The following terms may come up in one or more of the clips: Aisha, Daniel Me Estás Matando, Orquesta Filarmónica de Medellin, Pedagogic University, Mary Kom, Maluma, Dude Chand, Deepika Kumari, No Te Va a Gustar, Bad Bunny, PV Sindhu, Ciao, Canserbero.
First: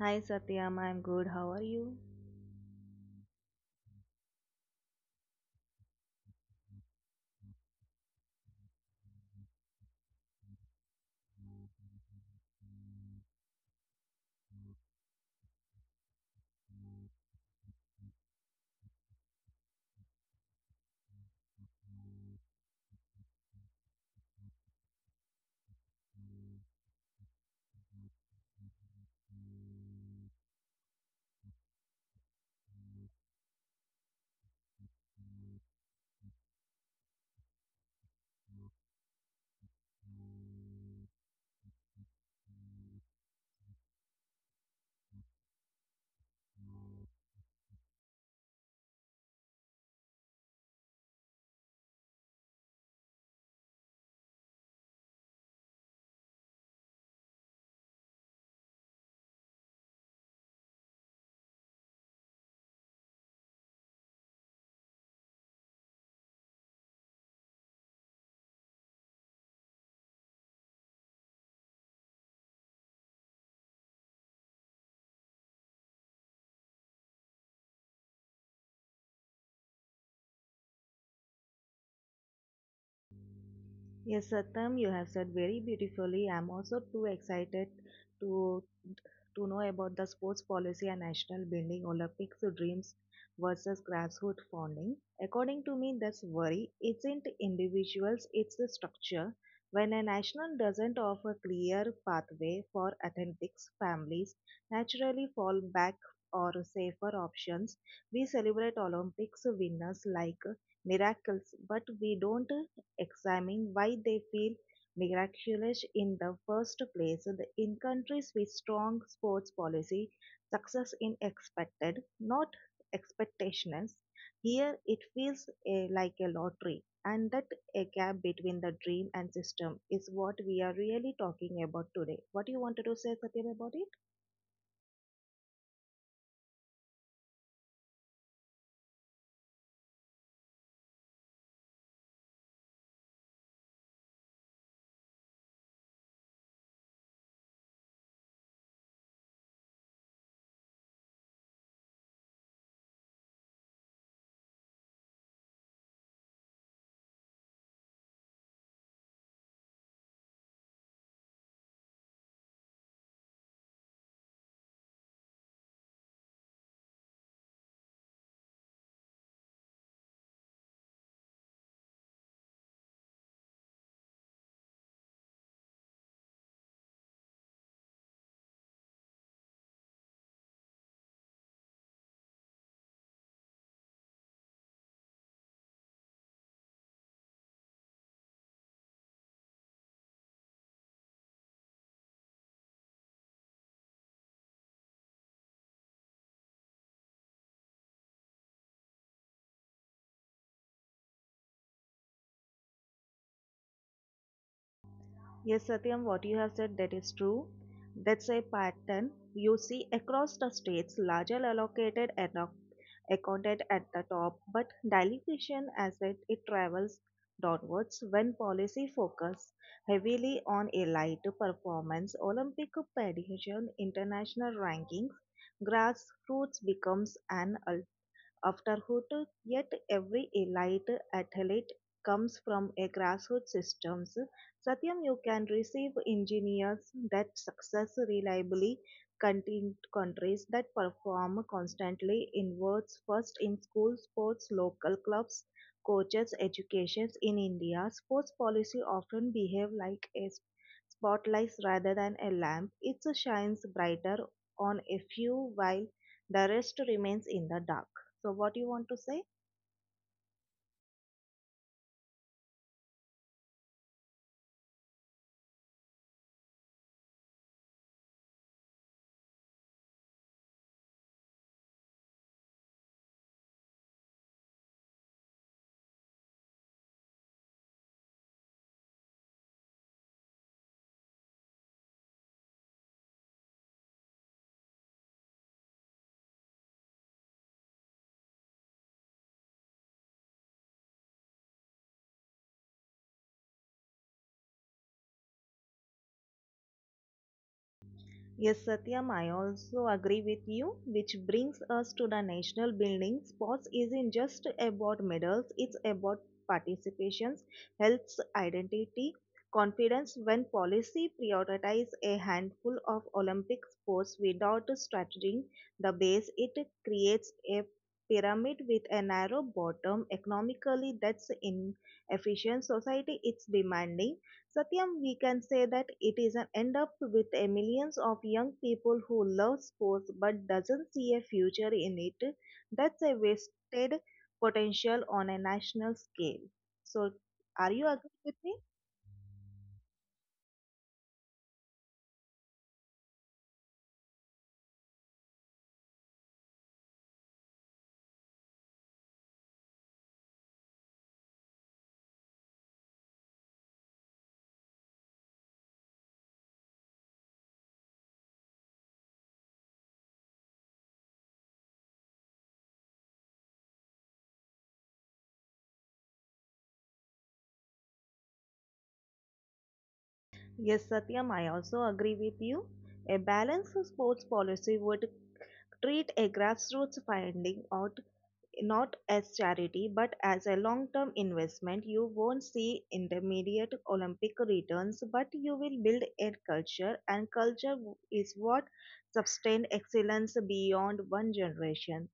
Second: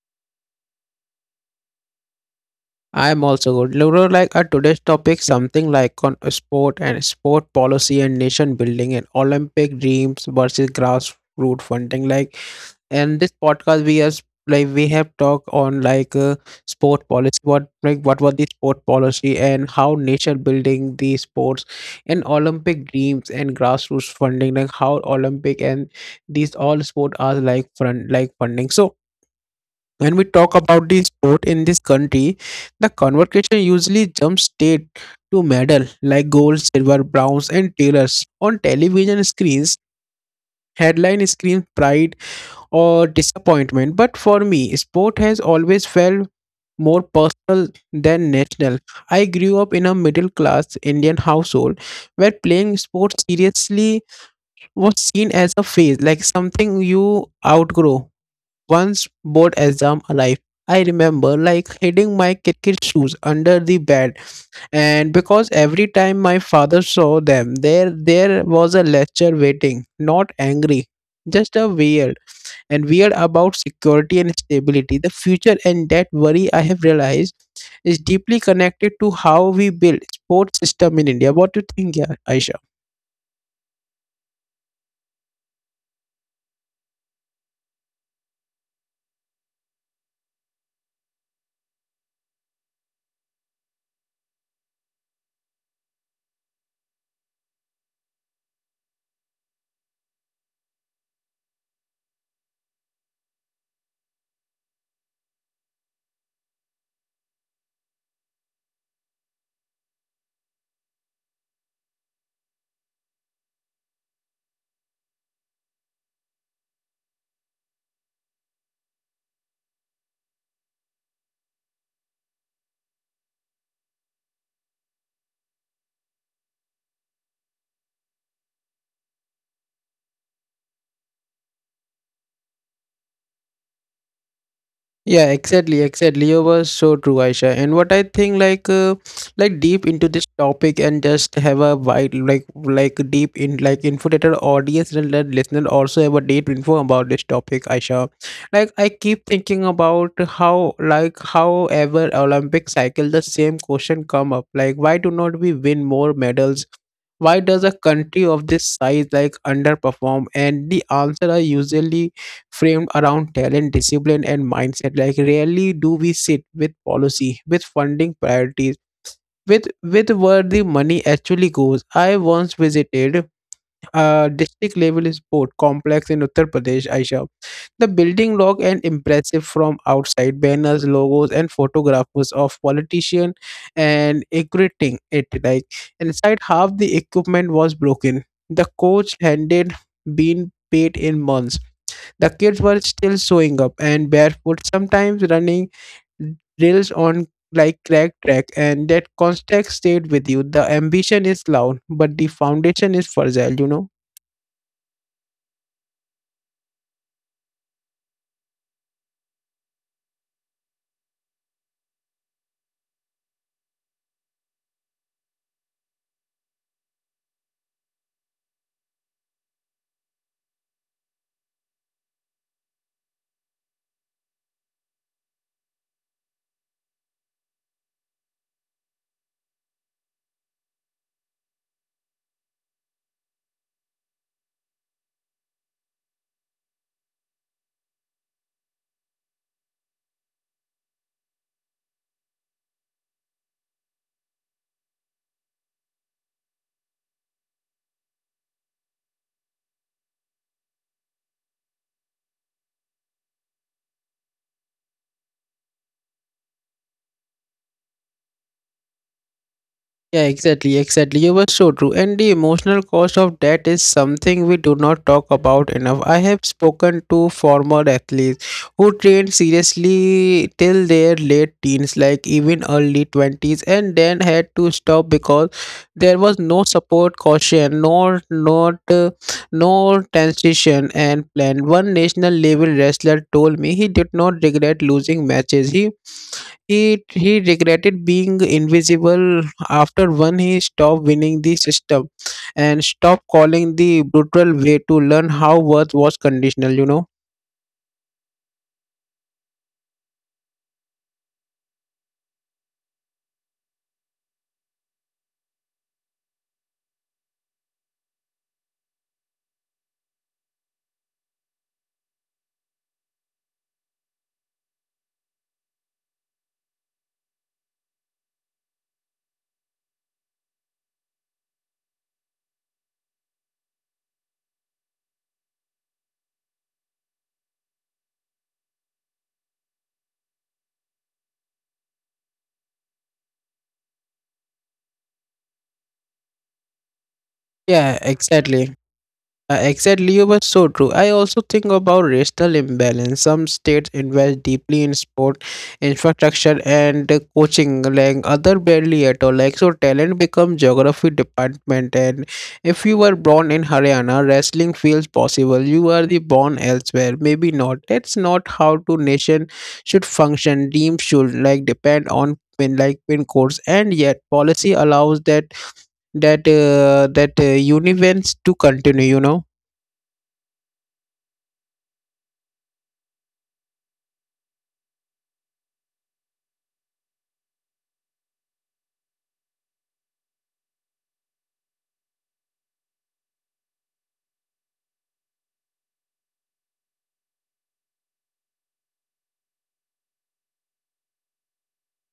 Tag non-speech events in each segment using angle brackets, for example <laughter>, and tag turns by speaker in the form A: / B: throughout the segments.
A: Hi Satyam, I'm good. How are you?
B: I am also good. Laura, like our today's topic something like on sport and sport policy and nation building and Olympic dreams versus grassroots funding. Like and this podcast we as like we have talked on like sport policy what like what was the sport policy and how nature building the sports and Olympic dreams and grassroots funding like how Olympic and these all sport are like front like funding so when we talk about the sport in this country, the conversation usually jumps straight to medal like gold, silver, bronze and tailors on television screens, headline screams pride or disappointment. But for me, sport has always felt more personal than national. I grew up in a middle class Indian household where playing sports seriously was seen as a phase, like something you outgrow. Once board exam arrived, I remember like hiding my cricket shoes under the bed, and because every time my father saw them, there was a lecture waiting, not angry, just a weird and weird about security and stability. The future and that worry I have realized is deeply connected to how we build sports system in India. What do you think, yeah, Aisha?
A: Yes, Satam, you have said very beautifully. I'm also too excited to to know about the sports policy and national building Olympics dreams versus grassroots funding. According to me, that's worry. Isn't individuals, it's the structure. When a national doesn't offer clear pathway for athletics, families naturally fall back or safer options. We celebrate Olympics winners like miracles, but we don't examine why they feel miraculous in the first place. In countries with strong sports policy, success is expected, not expectations. Here it feels like a lottery, and that a gap between the dream and system is what we are really talking about today. What you wanted to say, Satyam, about it?
B: Yeah, exactly, exactly. You were so true, Aisha. And what I think, like deep into this topic, and just have a wide, like deep in, like, info that our audience and let listener also have a deep info about this topic, Aisha. Like, I keep thinking about how, like, however Olympic cycle, the same question come up. Like, why do not we win more medals? Why does a country of this size like underperform? And the answer are usually framed around talent, discipline, and mindset. Like rarely do we sit with policy, with funding priorities, with where the money actually goes. I once visited a district level sport complex in Uttar Pradesh, Aisha. The building looked and impressive from outside. Banners, logos, and photographs of politicians and equating it like inside half the equipment was broken. The coach handed been paid in months, the kids were still showing up and barefoot, sometimes running drills on like crack track, and that context stayed with you. The ambition is loud, but the foundation is fragile.
A: Yes, Satyam, what you have said that is true. That's a pattern you see across the states. Larger allocated enough accounted at the top, but dilution as it travels downwards when policy focus heavily on elite performance, Olympic pageant, international rankings, grassroots becomes an Afterhood, yet every elite athlete comes from a grassroots systems. Satyam, you can receive engineers that success reliably countries that perform constantly inwards first in school sports, local clubs, coaches, educations in India. Sports policy often behave like a spotlight rather than a lamp. It shines brighter on a few while the rest remains in the dark. So, what you want to say?
B: Yeah, exactly, exactly. You were so true. And the emotional cost of that is something we do not talk about enough. I have spoken to former athletes who trained seriously till their late teens, like even early 20s, and then had to stop because there was no support, caution, nor not no transition and plan. One national level wrestler told me he did not regret losing matches. He regretted being invisible after one, he stopped winning, the system and stopped calling, the brutal way to learn how worth was conditional.
A: Yes, Satyam, I also agree with you, which brings us to the national building. Sports isn't just about medals, it's about participations, health, identity, confidence. When policy prioritizes a handful of Olympic sports without strategy, the base, it creates a pyramid with a narrow bottom. Economically, that's inefficient. Society, it's demanding Satyam, we can say that it is an end up with a millions of young people who love sports but doesn't see a future in it. That's a wasted potential on a national scale. So, are you
B: Yeah,
A: agree with me?
B: exactly. Exactly, you were so true. I also think about racial imbalance. Some states invest deeply in sport infrastructure and coaching, like other barely at all. Like so, talent becomes geography department, and if you were born in Haryana, wrestling feels possible. You are the born elsewhere, maybe not. That's not how two nation should function. Teams should like depend on pin like pin codes, and yet policy allows that universe to continue. You know.
A: Yes, Satyam, I also agree with you. A balanced sports policy would treat a grassroots finding out not as charity but as a long term investment. You won't see intermediate Olympic returns, but you will build a culture, and culture is what sustains excellence beyond one generation.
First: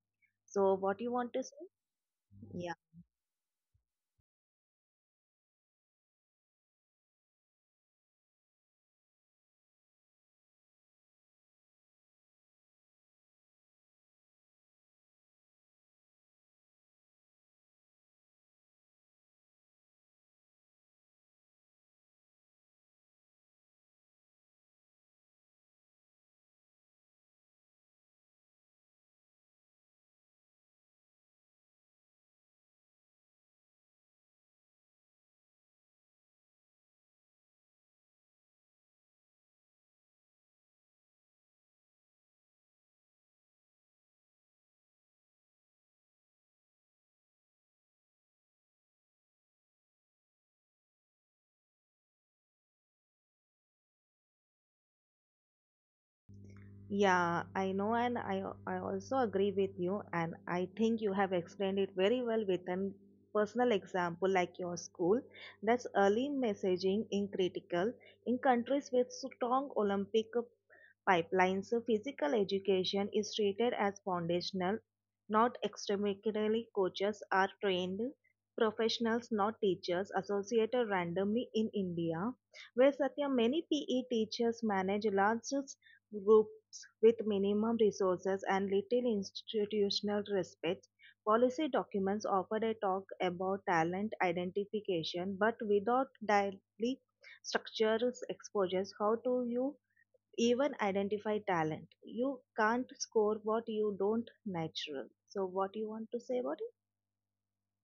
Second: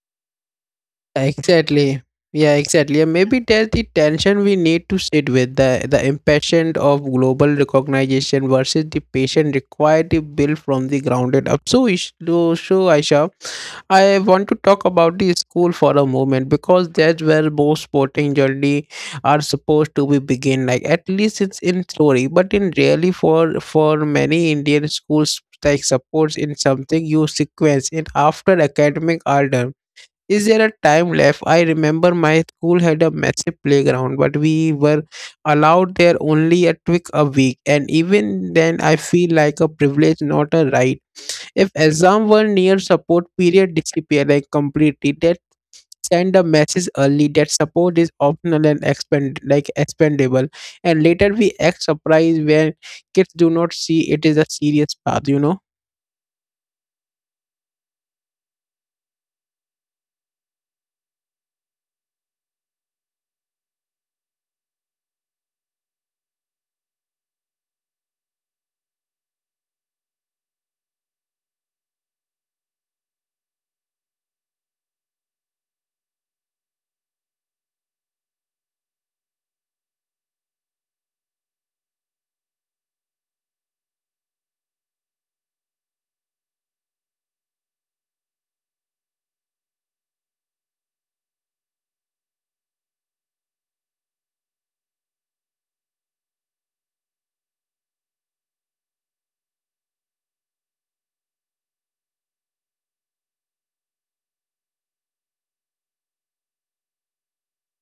A: So, what you want to say?
B: Exactly. Yeah,
A: Yeah,
B: exactly. And maybe that's the tension we need to sit with, the impatient of global recognition versus the patient required to build from the grounded up. So, Aisha, I want to talk about the school for a moment because that's where most sporting journey are supposed to be begin. Like at least it's in theory, but in really for many Indian schools like supports in something you sequence in after academic order, is there a time left? I remember my school had a massive playground, but we were allowed there only a twig a week, and even then, I feel like a privilege, not a right. If exam were near, support period disappeared like completely. That send a message early that support is optional and expend like expendable, and later we act surprised when kids do not see it is a serious path. You know.
A: yeah, I know, and I also agree with you, and I think you have explained it very well with an personal example like your school. That's early messaging in critical in countries with strong Olympic pipelines. So physical education is treated as foundational, not extremely coaches are trained professionals, not teachers, associated randomly in India, where Satya many PE teachers manage large groups with minimum resources and little institutional respect. Policy documents offered a talk about talent identification, but without directly structures exposures. How do you even identify talent you can't score what you don't natural so what you want to say about it?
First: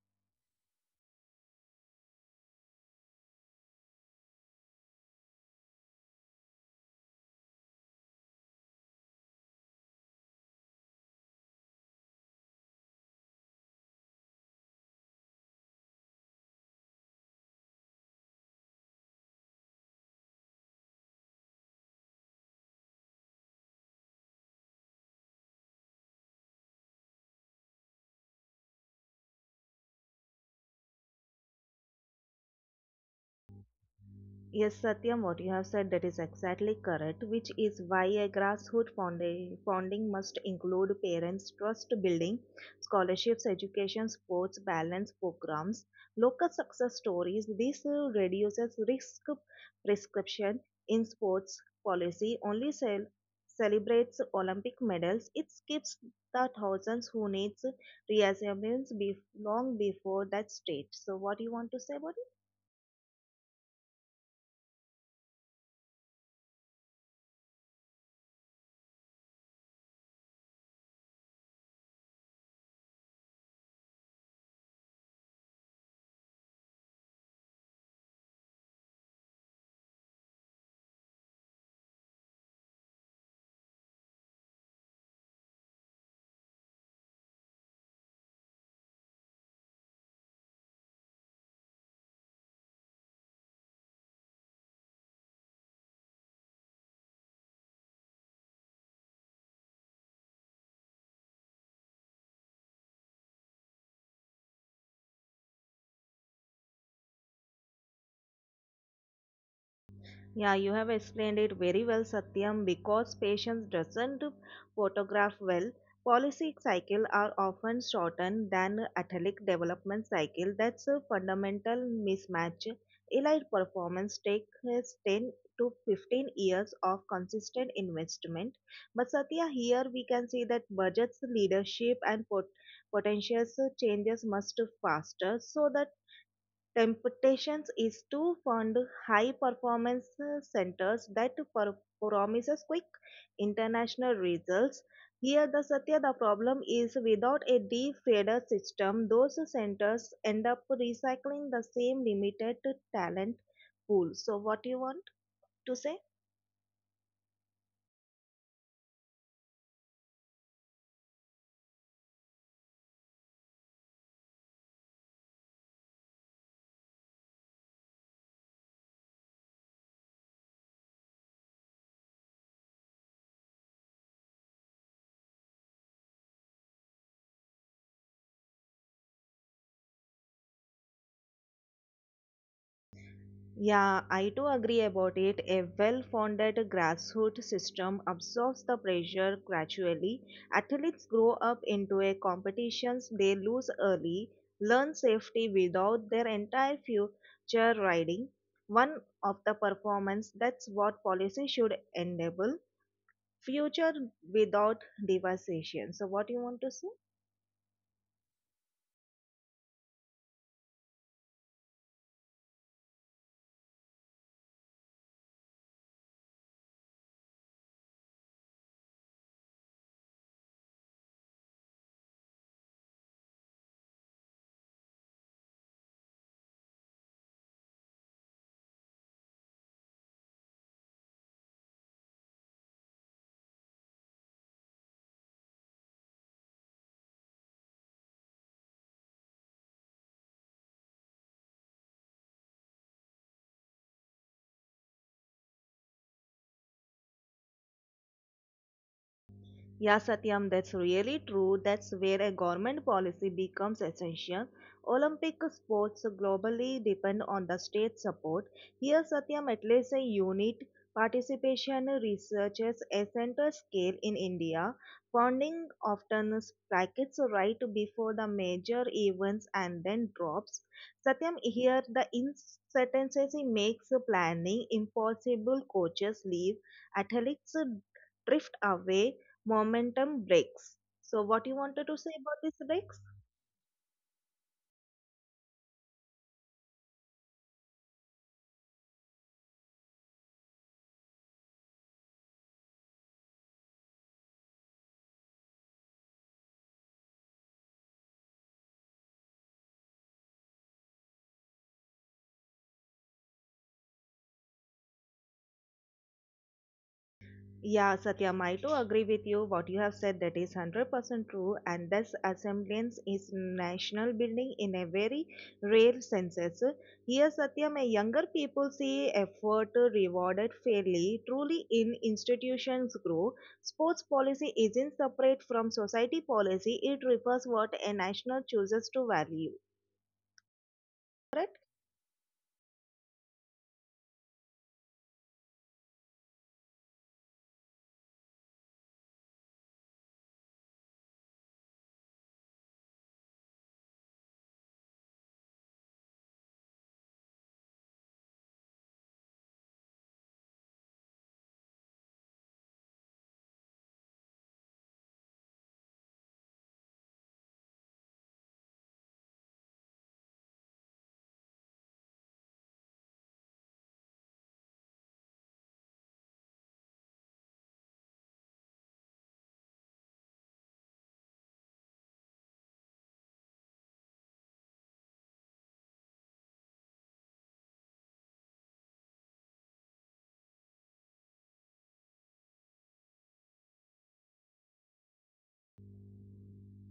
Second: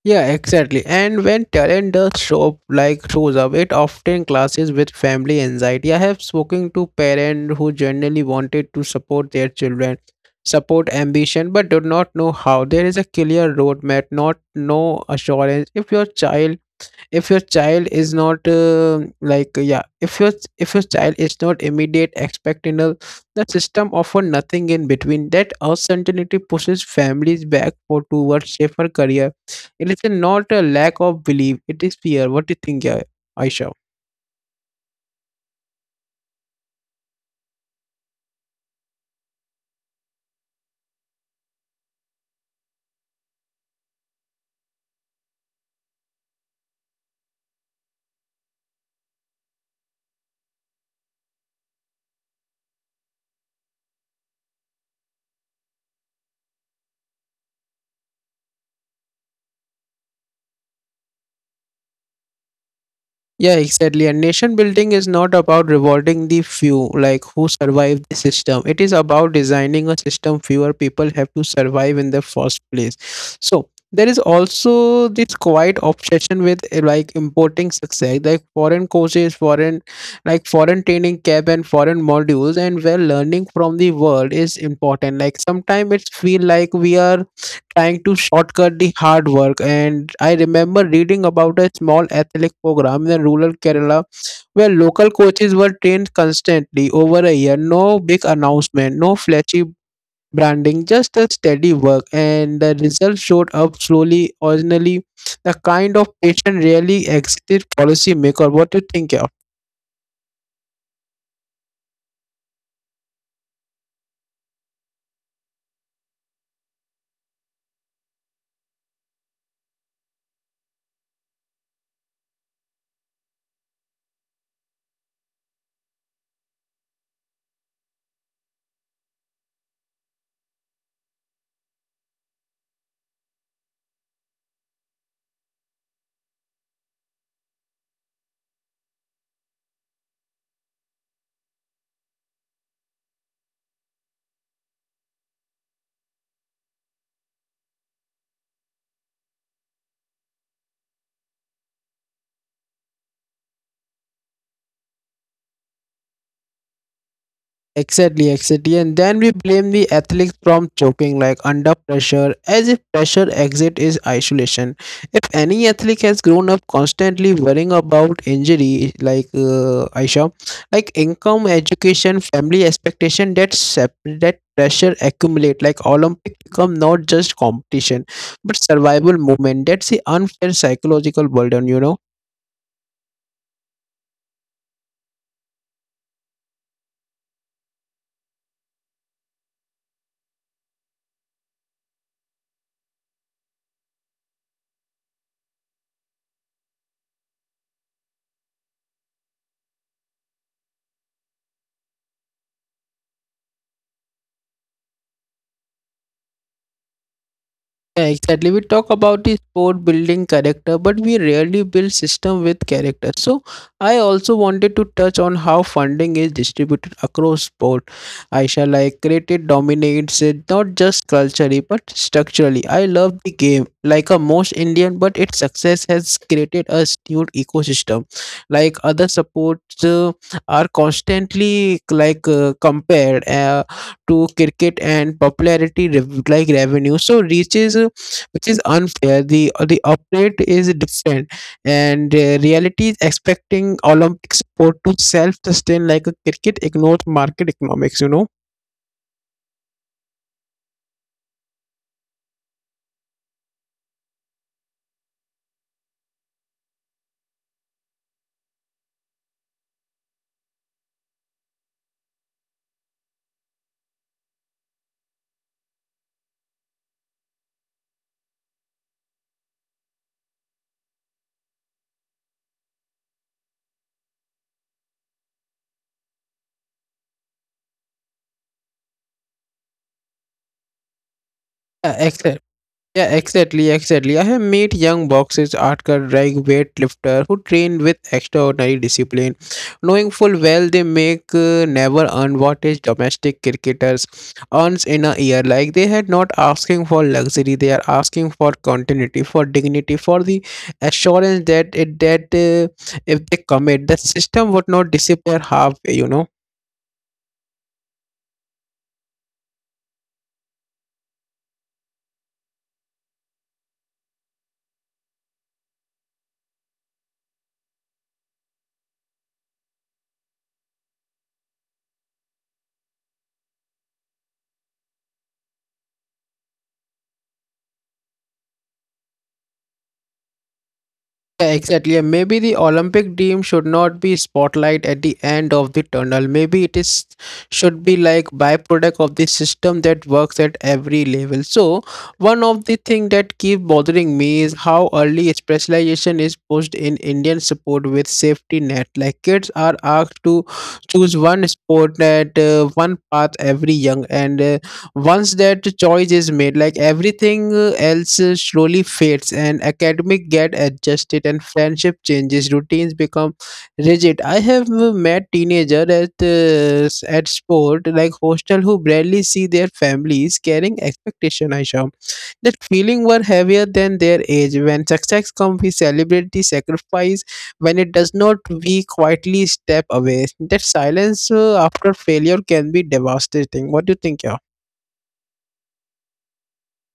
B: Yeah, exactly. And when talent does show up, like shows up, it often clashes with family anxiety. I have spoken to parents who generally wanted to support their children, support ambition, but do not know how. There is a clear roadmap, not no assurance. If your child is not yeah if your child is not immediate expectant, the system offer nothing in between. That uncertainty pushes families back for towards safer career. It is not a lack of belief, it is fear. What do you think, yeah, aisha?
A: Yes, Satyam, what you have said that is exactly correct, which is why a grassroots founding must include parents' trust building, scholarships, education, sports, balance programs, local success stories. This reduces risk prescription in sports policy, only celebrates Olympic medals. It skips the thousands who needs reassurance long before that stage. So, what do you want to say about it?
B: Yeah, exactly. And nation building is not about rewarding the few, like who survive the system. It is about designing a system fewer people have to survive in the first place. So there is also this quiet obsession with like importing success, like foreign courses, foreign training camp and foreign modules, and where learning from the world is important. Like sometimes it's feel like we are trying to shortcut the hard work. And I remember reading about a small athletic program in rural Kerala where local coaches were trained constantly over a year. No big announcement, no flashy branding, just a steady work. And the results showed up slowly, originally. The kind of patient really exited policymaker. What do you think? Yeah?
A: Yeah, you have explained it very well, Satyam. Because patients doesn't photograph well, policy cycle are often shortened than athletic development cycle. That's a fundamental mismatch. Elite performance takes 10 to 15 years of consistent investment. But Satya, here we can see that budgets, leadership, and potentials changes must faster so that Temptations is to fund high performance centers that promises quick international results. Here the Satya the problem is without a deep feeder system, those centers end up recycling the same limited talent pool. So what you want to say?
B: Exactly, exactly. And then we blame the athletes from choking like under pressure, as if pressure exit is isolation. If any athlete has grown up constantly worrying about injury, like Aisha, like income, education, family expectation, that pressure accumulate like Olympic become not just competition, but survival movement. That's the unfair psychological burden.
A: Yeah, I do agree about it. A well founded grassroots system absorbs the pressure gradually. Athletes grow up into a competitions they lose early, learn safety without their entire future riding. One of the performance that's what policy should enable future without devastation. So what you want to say?
B: Yeah, exactly. We talk about the sport building character, but we rarely build system with character. So I also wanted to touch on how funding is distributed across sport. Aisha, like cricket dominates it not just culturally but structurally. I love the game like a most Indian, but its success has created a skewed ecosystem. Like other sports are constantly like compared. To cricket and popularity revenue. So reaches, which is unfair. The update is different, and reality is expecting Olympic sport to self sustain like a cricket ignores market economics. You know.
A: Yeah, Satyam, that's really true. That's where a government policy becomes essential. Olympic sports globally depend on the state support. Here, Satyam, at least a unit participation researches a center scale in India. Funding often spikes right before the major events and then drops. Satyam, here the uncertainty makes planning impossible. Coaches leave, athletes drift away momentum breaks. So, what you wanted
B: Yeah,
A: to say
B: ex-
A: about this breaks?
B: Yeah, exactly, exactly. I have met young boxers, hardcore drag weightlifter who train with extraordinary discipline, knowing full well they make never earn what is domestic cricketers earns in a year. Like they had not asking for luxury, they are asking for continuity, for dignity, for the assurance that if they commit, the system would not disappear halfway. You know.
A: Yeah, Satyam, I too agree with you. What you have said that is 100% true, and this assemblance is national building in a very rare senses. Here, Satyam, a younger people see effort rewarded fairly. Truly, in institutions grow, sports policy isn't separate from society policy. It refers what a national chooses to value.
B: Yeah,
A: Correct?
B: exactly. And maybe the Olympic dream should not be spotlight at the end of the tunnel. Maybe it is should be like byproduct of the system that works at every level. So one of the thing that keep bothering me is how early specialization is pushed in Indian sport with safety net. Like kids are asked to choose one sport at one path every young, and once that choice is made, like everything else slowly fades, and academic get adjusted, and friendship changes, routines become rigid. I have met teenager at sport like hostel who barely see their families carrying expectation. I show that feeling were heavier than their age. When success comes, we celebrate the sacrifice. When it does not, we quietly step away. That silence after failure can be devastating. What do you think, yeah?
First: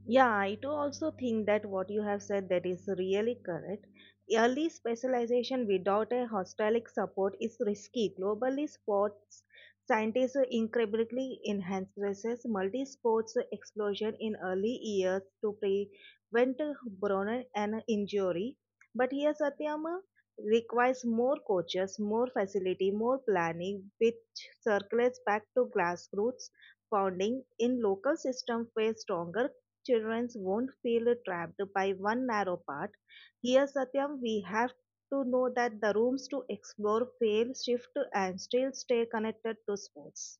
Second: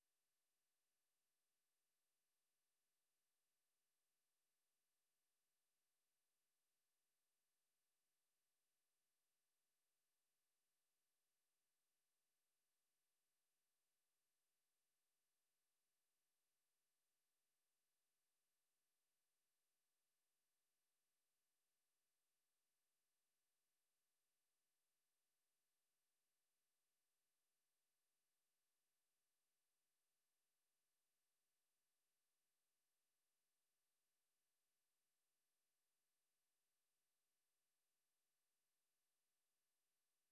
A: Yeah, I too also think that what you have said that is really correct. Early specialization without a holistic support is risky. Globally, sports scientists incredibly enhances multi-sports explosion in early years to prevent burnout and injury. But here, Satyam requires more coaches, more facility, more planning, which circles back to grassroots founding in local system face stronger children won't feel trapped by one narrow path. Here, Satyam, we have to know that the rooms to explore, fail, shift, and still stay connected to sports.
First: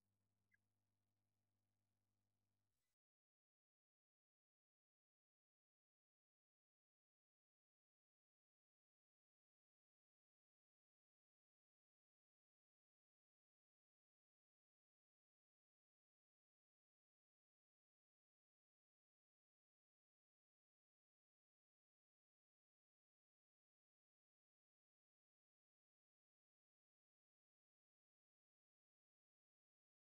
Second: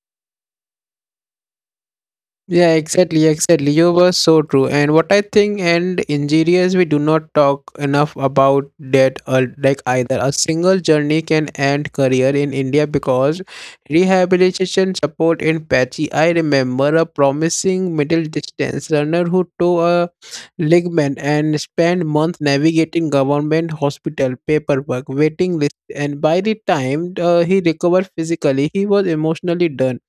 B: Yeah, exactly, exactly. You were so true. And what I think and injurious, we do not talk enough about that like either. A single journey can end career in India because rehabilitation support in patchy. I remember a promising middle distance runner who tore a ligament and spent months navigating government hospital paperwork, waiting list, and by the time he recovered physically, he was emotionally done.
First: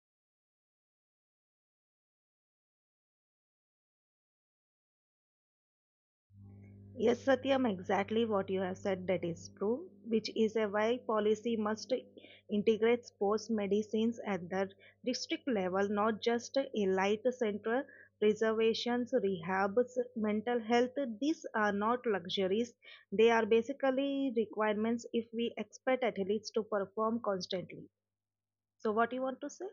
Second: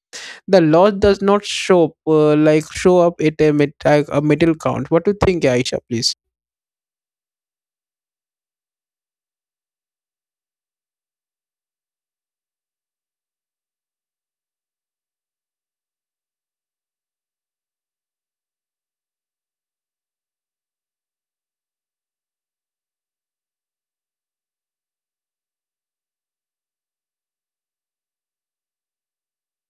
B: The loss does not show up, like show up at a, met- a middle count. What do you think, Aisha? Please.
A: Yes, Satyam, exactly what you have said that is true, which is a why policy must integrate sports medicines at the district level, not just elite center preservations, rehabs, mental health. These are not luxuries. They are basically requirements if we expect athletes to perform constantly. So what you want to say?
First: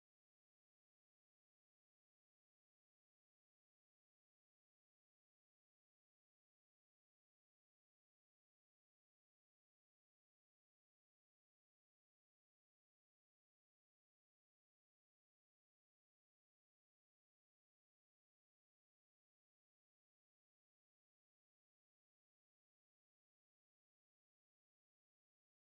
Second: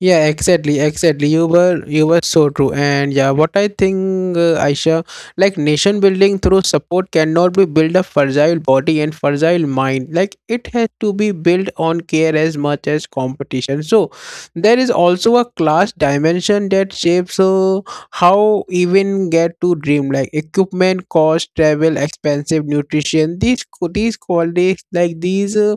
B: Yeah, exactly, exactly. You were so true, and yeah, what I think, Aisha, like nation building through support cannot be build a fragile body and fragile mind. Like it has to be built on care as much as competition. So there is also a class dimension that shapes how even get to dream. Like equipment, cost, travel, expensive nutrition. These qualities, like these. Uh,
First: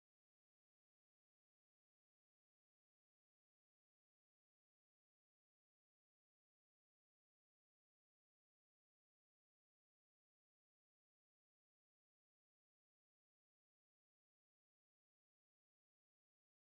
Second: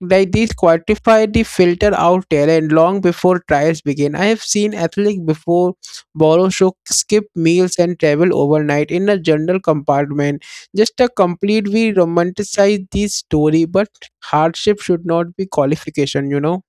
B: like these quantify the filter out talent long before trials begin. I have seen athletes before borrow show skip meals and travel overnight in a general compartment. Just a complete we romanticize this story, but hardship should not be qualification, you know.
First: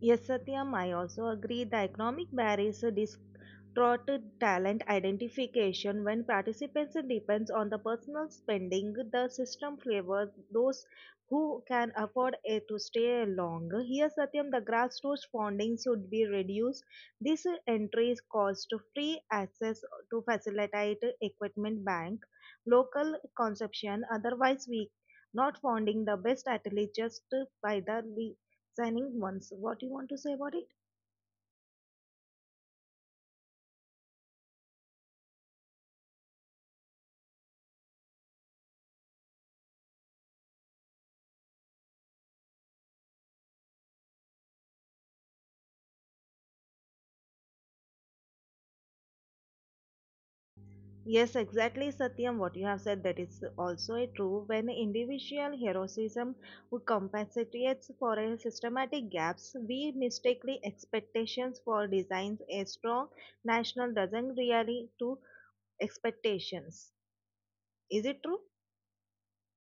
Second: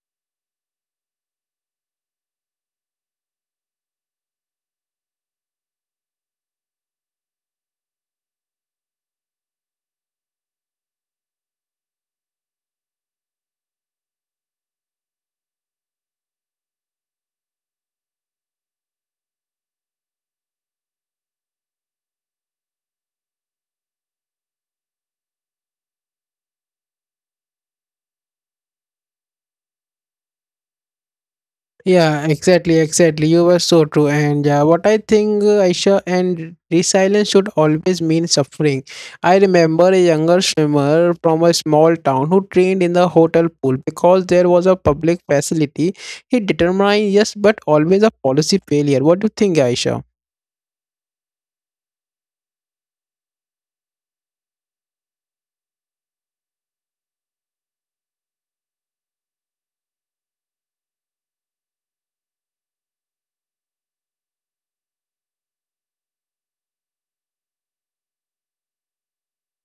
A: Yes, Satyam, I also agree. The economic barriers distort talent identification when participants depends on the personal spending. The system favors those who can afford it to stay long. Here, Satyam, the grassroots funding should be reduced. This entries cost free access to facilitate equipment bank, local consumption. Otherwise, we not funding the best athletes just by the signing once. What you want to say about it?
B: Yeah, exactly. You were so true. And what I think, Aisha, and resilience should always mean suffering. I remember a younger swimmer from a small town who trained in the hotel pool because there was a public facility. He determined yes, but always a policy failure. What do you think, Aisha?
A: Yes, exactly, Satyam. What you have said that is also a true when individual heroism would compensates for a systematic gaps. We mistakenly expectations for designs. A strong national doesn't really to expectations. Is it true?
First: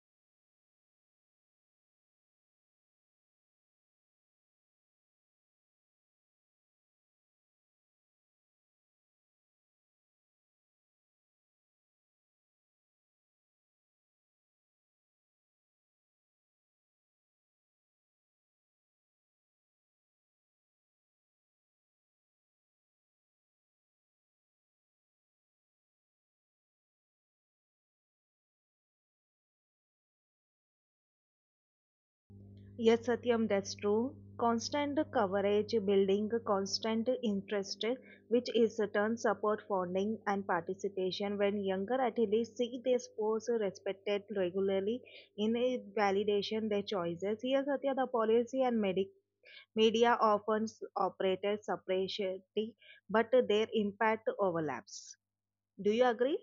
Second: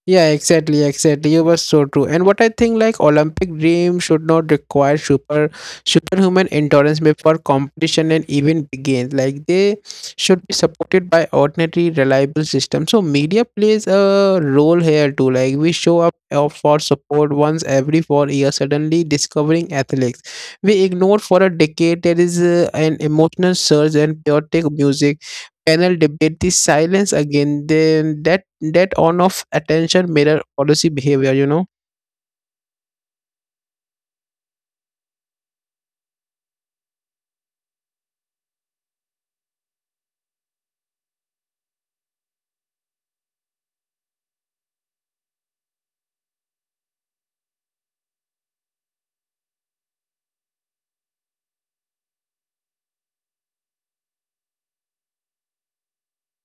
B: Yeah, exactly. You were so true. And what I think, like, Olympic dream should not require superhuman endurance before competition and even begins. Like they should be supported by ordinary, reliable system. So media plays a role here too. Like we show up for support once every 4 years. Suddenly discovering athletics, we ignore for a decade. There is an emotional surge and chaotic music panel debate the silence again, then that on-off attention mirror policy behavior, you know.
A: Yes, Satyam, that's true. Constant coverage building constant interest, which is turn support funding and participation. When younger athletes see their sports respected regularly in a validation their choices. Here, Satya, the policy and medic media often operated separately, but their impact overlaps. Do you agree?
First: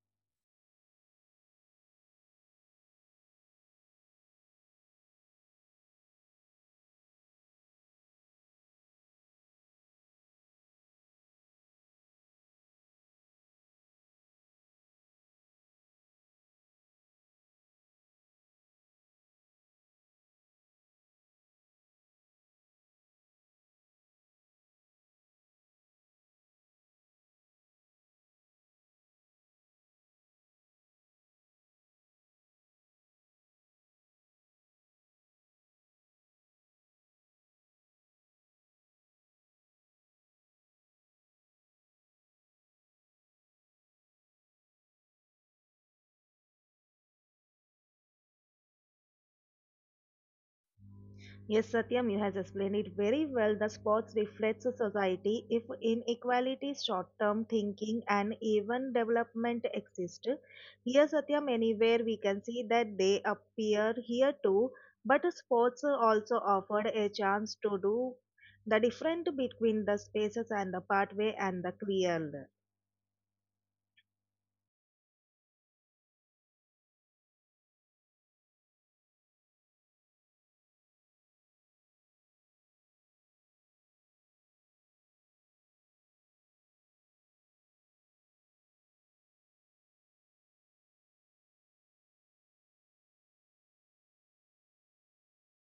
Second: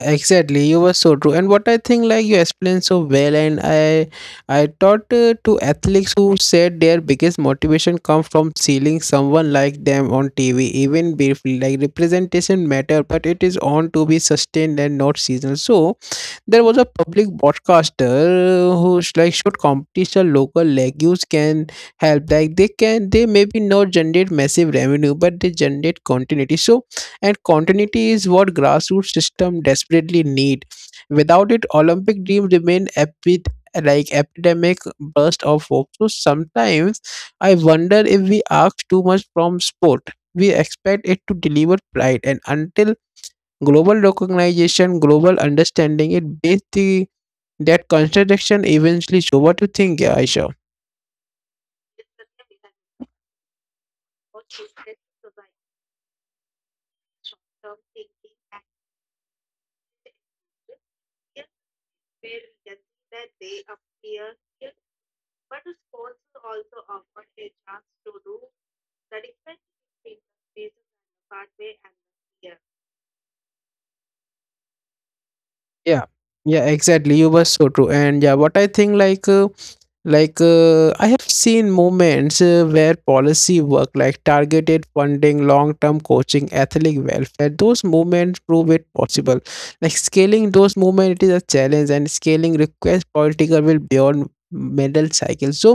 B: Exactly, you were so true. And what I think, like you explained so well, and I thought to athletes who said their biggest motivation comes from seeing someone like them on TV, even briefly. Like representation matter, but it is on to be sustained and not seasonal. So there was a public broadcaster who's like should competition local legumes can help like they maybe not generate massive revenue but they generate continuity, so and continuity is what grassroots system desperately need without it olympic dreams remain epidemic burst of hope, so sometimes I wonder if we ask too much from sport. We expect it to deliver pride and until global recognition, global understanding, that contradiction eventually. So, what you think, yeah, Aisha?
A: Yes, Satyam, you has explained it very well. The sports reflects a society if inequality, short-term thinking, and even development exist. Here, Satyam, anywhere we can see that they appear here too. But sports also offered a chance to do the different between the spaces and the pathway and the clear.
B: Yeah, yeah, exactly. You were so true. And yeah, what I think, I have seen moments where policy work, like targeted funding, long term coaching, athletic welfare, those movements prove it possible. Like, scaling those movements it is a challenge, and scaling requires political will beyond medal cycle. So,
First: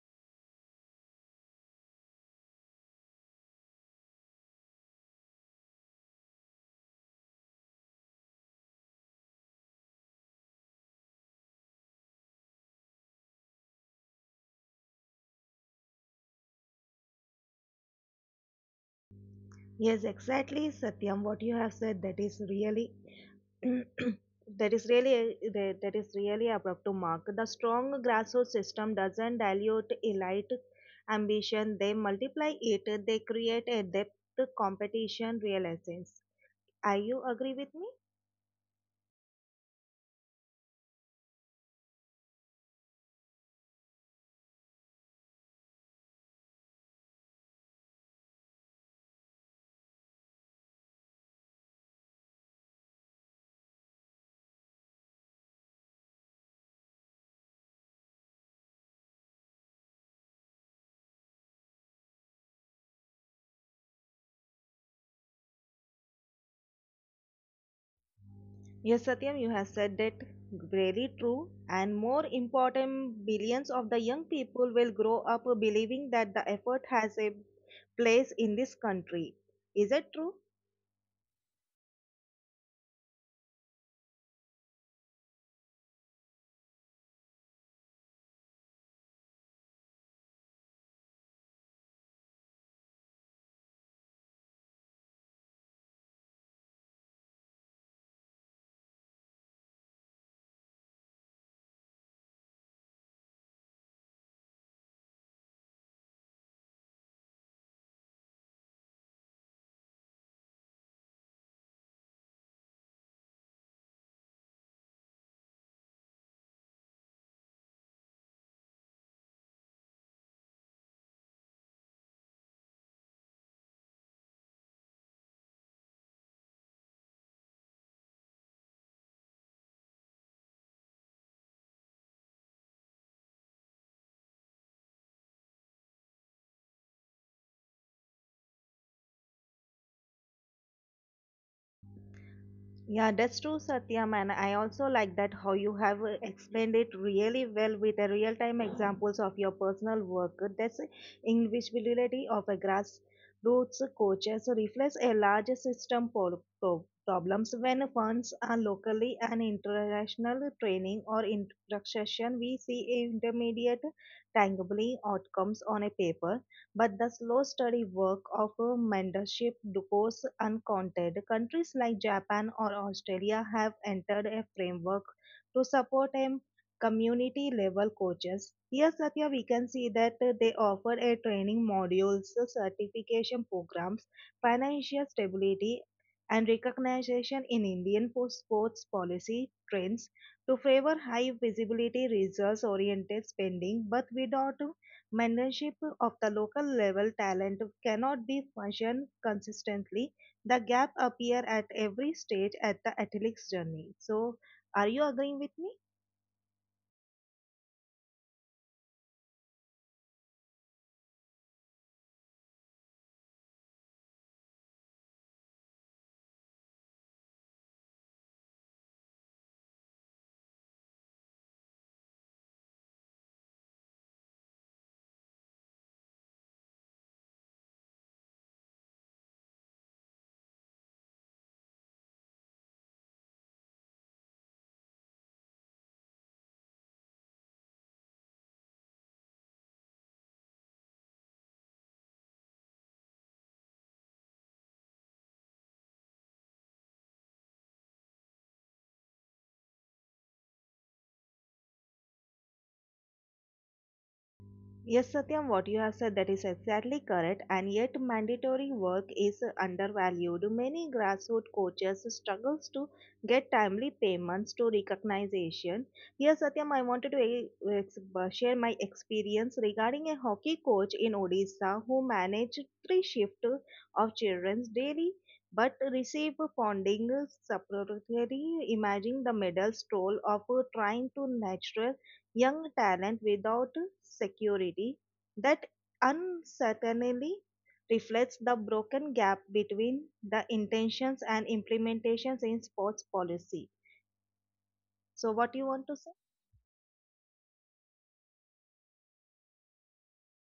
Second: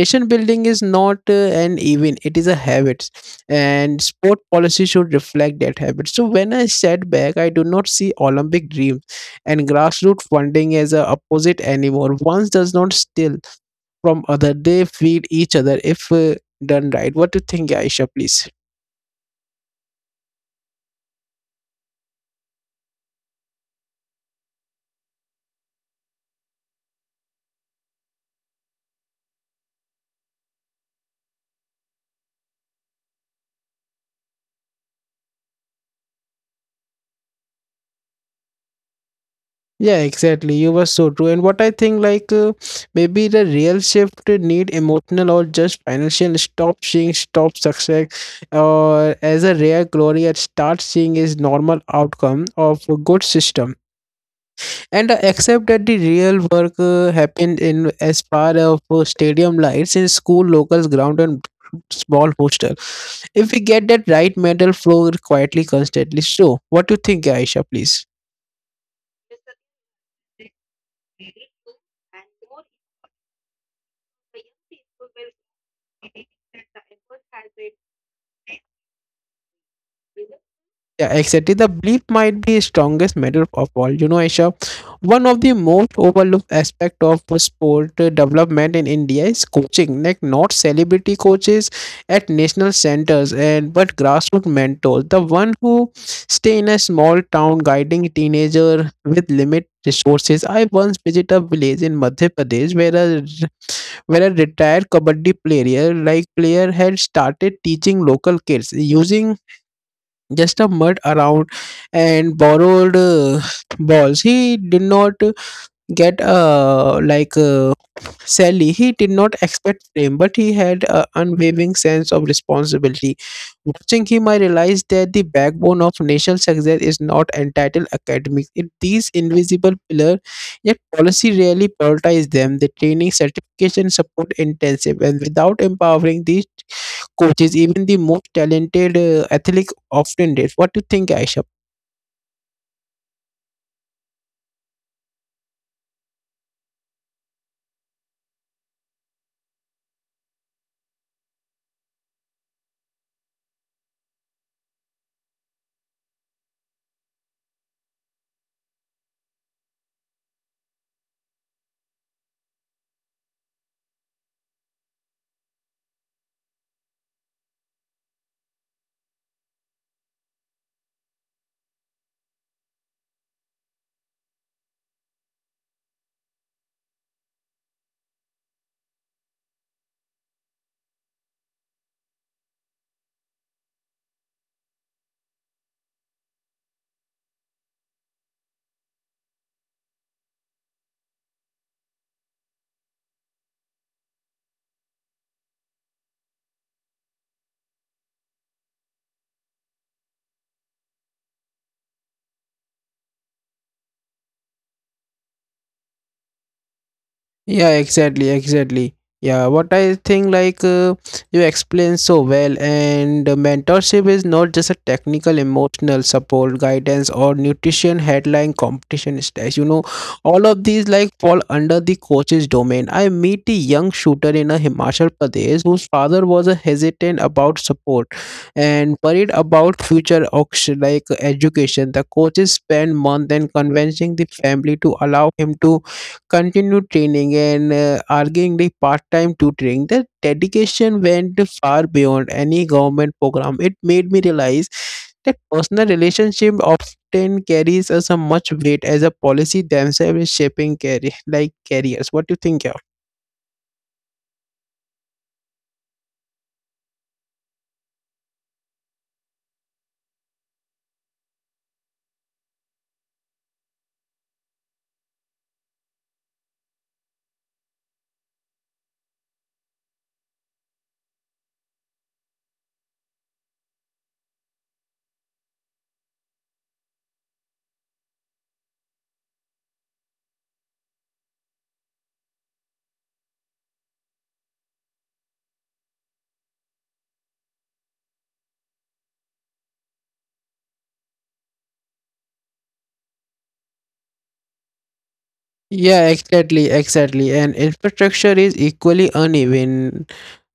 B: nation building is not an event, it is a habit, and sport policy should reflect that habit. So, when I sat back, I do not see Olympic dreams and grassroots funding as a opposite anymore. Once does not still from other. They feed each other if done right. What do you think, Aisha? Please.
A: Yes, exactly, Satyam. What you have said that is really <clears throat> that is really that is really abrupt to mark the strong grassroots system doesn't dilute elite ambition they multiply it they create a depth competition real essence are you agree with me
B: Yeah, exactly. You were so true. And what I think, maybe the real shift need emotional or just financial. Stop success, or as a rare glory, and start seeing is normal outcome of a good system. And I accept that the real work happened in as part of stadium lights in school locals ground and small hostel. If we get that right mental flow quietly, constantly. So what do you think, Aisha? Please.
A: yes satyam you have said that really true and more important billions of the young people will grow up believing that the effort has a place in this country is it true?
B: Yeah, exactly. The belief might be strongest matter of all. You know, Aisha, one of the most overlooked aspect of sport development in India is coaching. Like not celebrity coaches at national centers and but grassroots mentors. The one who stay in a small town guiding teenager with limited resources. I once visited a village in Madhya Pradesh where a retired kabaddi player had started teaching local kids using just a mud around and borrowed balls. He did not get sally. He did not expect fame, but he had an unwavering sense of responsibility. Watching him, I realized that the backbone of national success is not entitled academics, it these invisible pillars. Yet policy rarely prioritizes them, the training certification support intensive, and without empowering these coaches even the most talented athlete often did. What do you think, Aisha?
A: Yeah, that's true, Satyam, and I also like that how you have explained it really well with the real-time examples of your personal work. That's invisibility of a grassroots coaches reflects a larger system problems when funds are locally and international training or instruction. We see intermediate, tangibly outcomes on a paper, but the slow steady work of a mentorship goes uncounted. Countries like Japan or Australia have entered a framework to support a community level coaches. Here, Satya, we can see that they offer a training modules, certification programs, financial stability, and recognition in Indian sports policy trends to favor high visibility results oriented spending, but without Mentorship of the local level talent cannot be functioned consistently. The gap appear at every stage at the athlete's journey. So, are you agreeing with me?
B: Yeah, exactly. Yeah, what I think you explain so well, and mentorship is not just a technical, emotional support, guidance, or nutrition headline competition stage. You know, all of these like fall under the coaches domain. I meet a young shooter in a Himachal Pradesh whose father was a hesitant about support and worried about future auction like education. The coaches spend months in convincing the family to allow him to continued training and arguing the part-time tutoring. The dedication went far beyond any government program. It made me realize that personal relationship often carries as a much weight as a policy themselves is shaping carry like careers. What do you think? Yeah?
A: Yes, Satyam, what you have said that is exactly correct, and yet mandatory work is undervalued. Many grassroots coaches struggles to get timely payments to recognition. Here, Satyam, I wanted to share my experience regarding a hockey coach in Odisha who managed 3 shifts of children's daily but receive funding separately. Imagine the medal stroll of trying to nurture young talent without security. That uncertainty reflects the broken gap between the intentions and implementations in sports policy. So, what you want to
B: Yeah,
A: say?
B: exactly, exactly. And infrastructure is equally uneven.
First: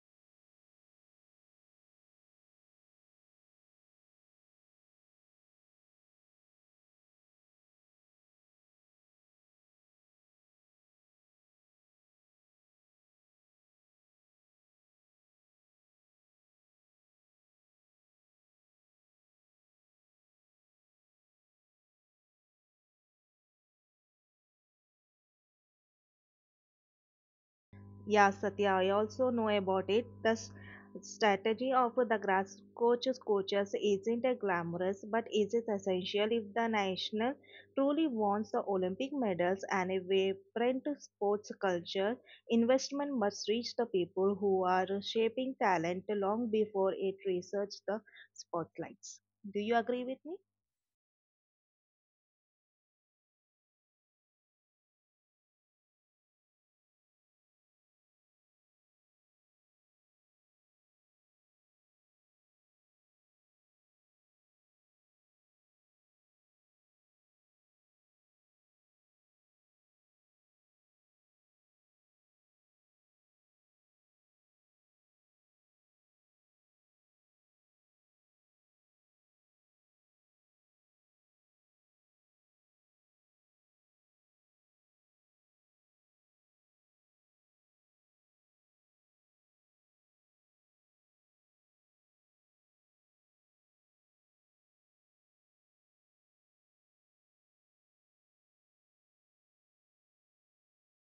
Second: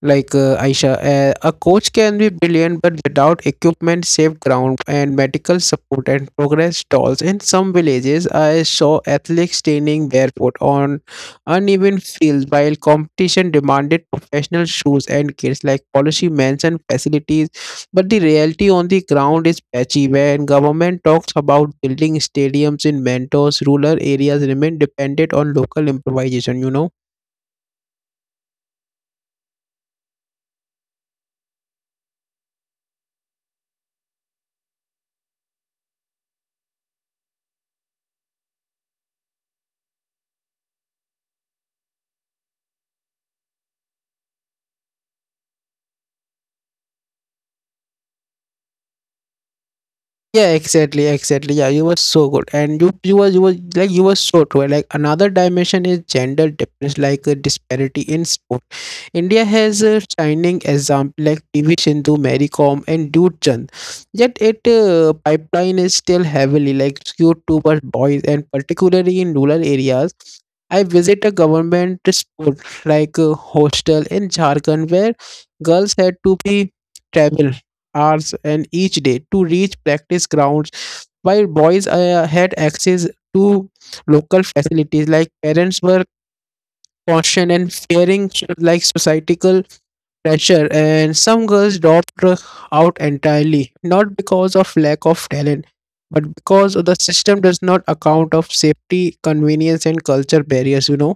B: Like Aisha, a coach can be brilliant, but without equipment, safe ground, and medical support, and progress stalls. In some villages, I saw athletes training barefoot on uneven fields, while competition demanded professional shoes and kits. Like policy mentioned, facilities but the reality on the ground is patchy. When government talks about building stadiums in mentors, rural areas remain dependent on local improvisation, you know.
A: Yeah, Satya, I also know about it. The strategy of the grass coaches isn't glamorous, but is it essential if the national truly wants the Olympic medals and a vibrant sports culture, investment must reach the people who are shaping talent long before it reaches the spotlights. Do you agree with me?
B: Yeah, exactly. Yeah, you were so good, and you were so true. Like another dimension is gender difference, like a disparity in sport. India has a shining example like PV Sindhu, Mary Kom, and Dude Chand. Yet, it pipeline is still heavily like skewed towards boys, and particularly in rural areas. I visit a government sport like a hostel in Jharkhand where girls had to be travel hours and each day to reach practice grounds while boys had access to local facilities. Like parents were cautioned and fearing like societal pressure, and some girls dropped out entirely, not because of lack of talent but because the system does not account of safety, convenience and culture barriers, you know.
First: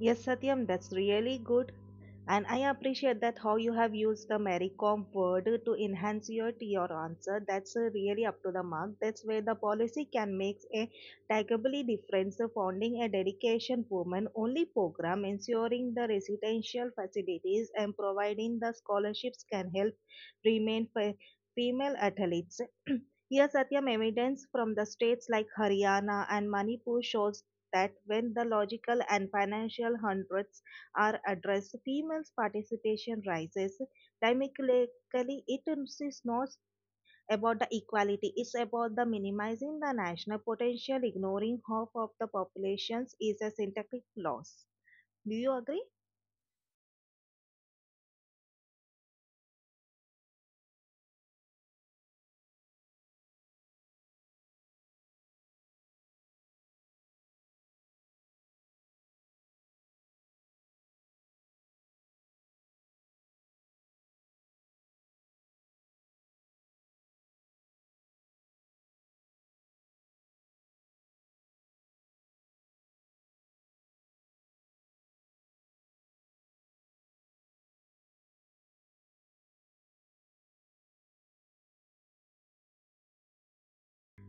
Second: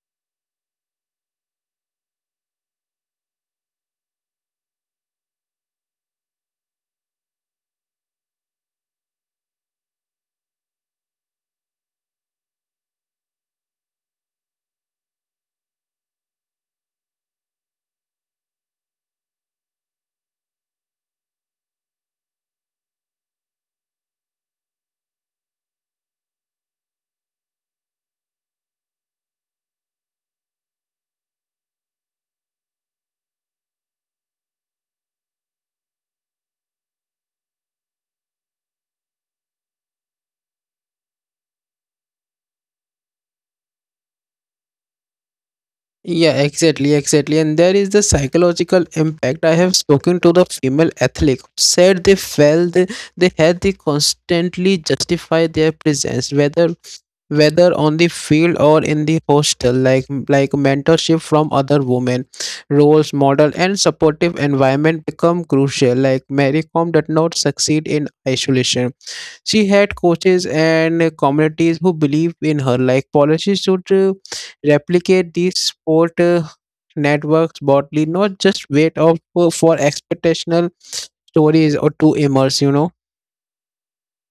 A: Yes, Satyam, that's really good. And I appreciate that how you have used the Maricom word to enhance your answer. That's really up to the mark. That's where the policy can make a tangibly difference. The Founding a dedication woman only program, ensuring the residential facilities and providing the scholarships can help remain fe- female athletes. <clears throat> Here, Satyam, evidence from the states like Haryana and Manipur shows that when the logical and financial hundreds are addressed, females' participation rises. Dynamically, it is not about the equality, it's about the minimizing the national potential, ignoring half of the populations is a synthetic loss. Do you agree?
B: Yeah, exactly. And there is the psychological impact. I have spoken to the female athlete who said they felt they had to constantly justify their presence, whether on the field or in the hostel, like mentorship from other women, roles, model, and supportive environment become crucial. Like Mary Kom did not succeed in isolation. She had coaches and communities who believed in her, like policies should replicate these sport networks broadly, not just wait out for expectational stories or to immerse, you know.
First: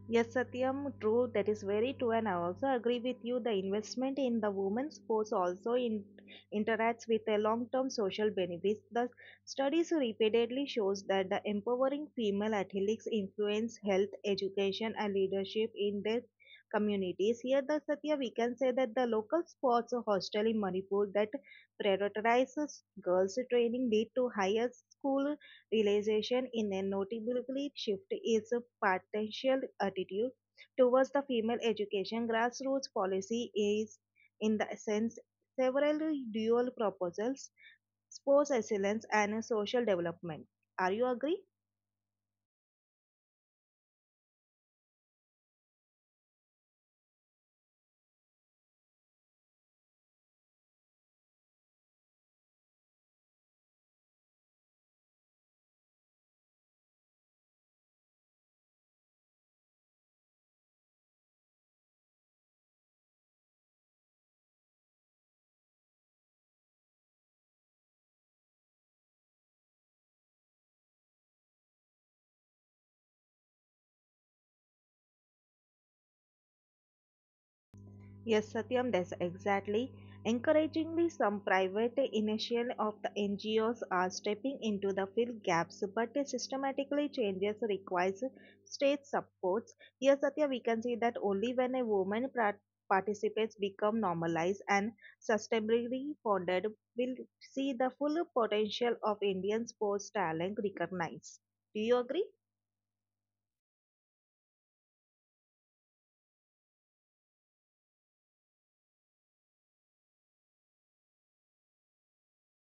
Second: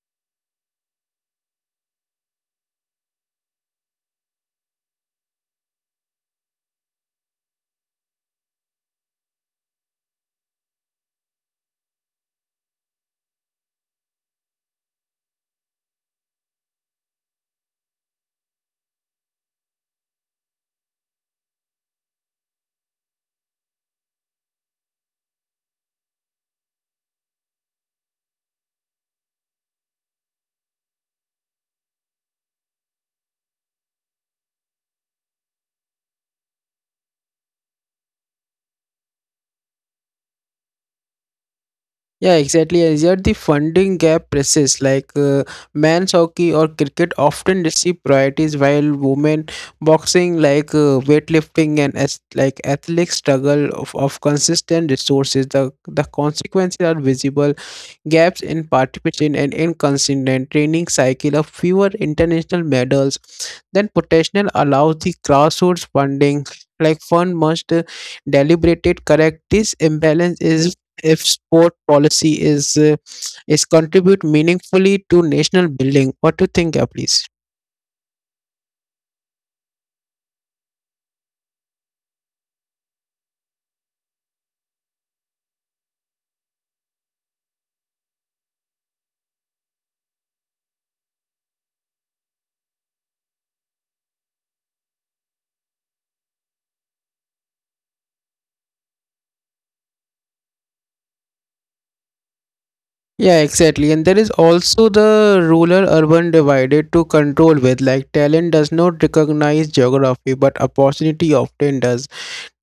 A: Yes, Satyam, true. That is very true, and I also agree with you. The investment in the women's sports interacts with a long-term social benefits. The studies repeatedly shows that the empowering female athletes influence health, education, and leadership in their communities. Here, the Satya, we can say that the local sports hostel in Manipur that prioritizes girls' training lead to higher school realization in a noticeably shift is a potential attitude towards the female education grassroots policy is in the sense several dual proposals sports excellence and social development are you agree?
B: Yeah, exactly. As yet, the funding gap persists. Like men's hockey or cricket often receive priorities, while women boxing, like weightlifting and as, like athletic struggle of consistent resources. The consequences are visible gaps in participation and inconsistent training cycle of fewer international medals than potential allows the grassroots funding like fund must deliberate correct this imbalance is if sport policy is contribute meaningfully to national building. What do you think, yeah, please?
A: Yes, Satyam, that's exactly. Encouragingly, some private initial of the NGOs are stepping into the fill gaps, but systematically changes requires state supports. Here, Satya, we can see that only when a participates become normalized and sustainably funded, will see the full potential of Indian sports talent recognized. Do you agree?
B: Yeah, exactly. And there is also the rural urban divided to control with. Like talent does not recognize geography, but opportunity often does.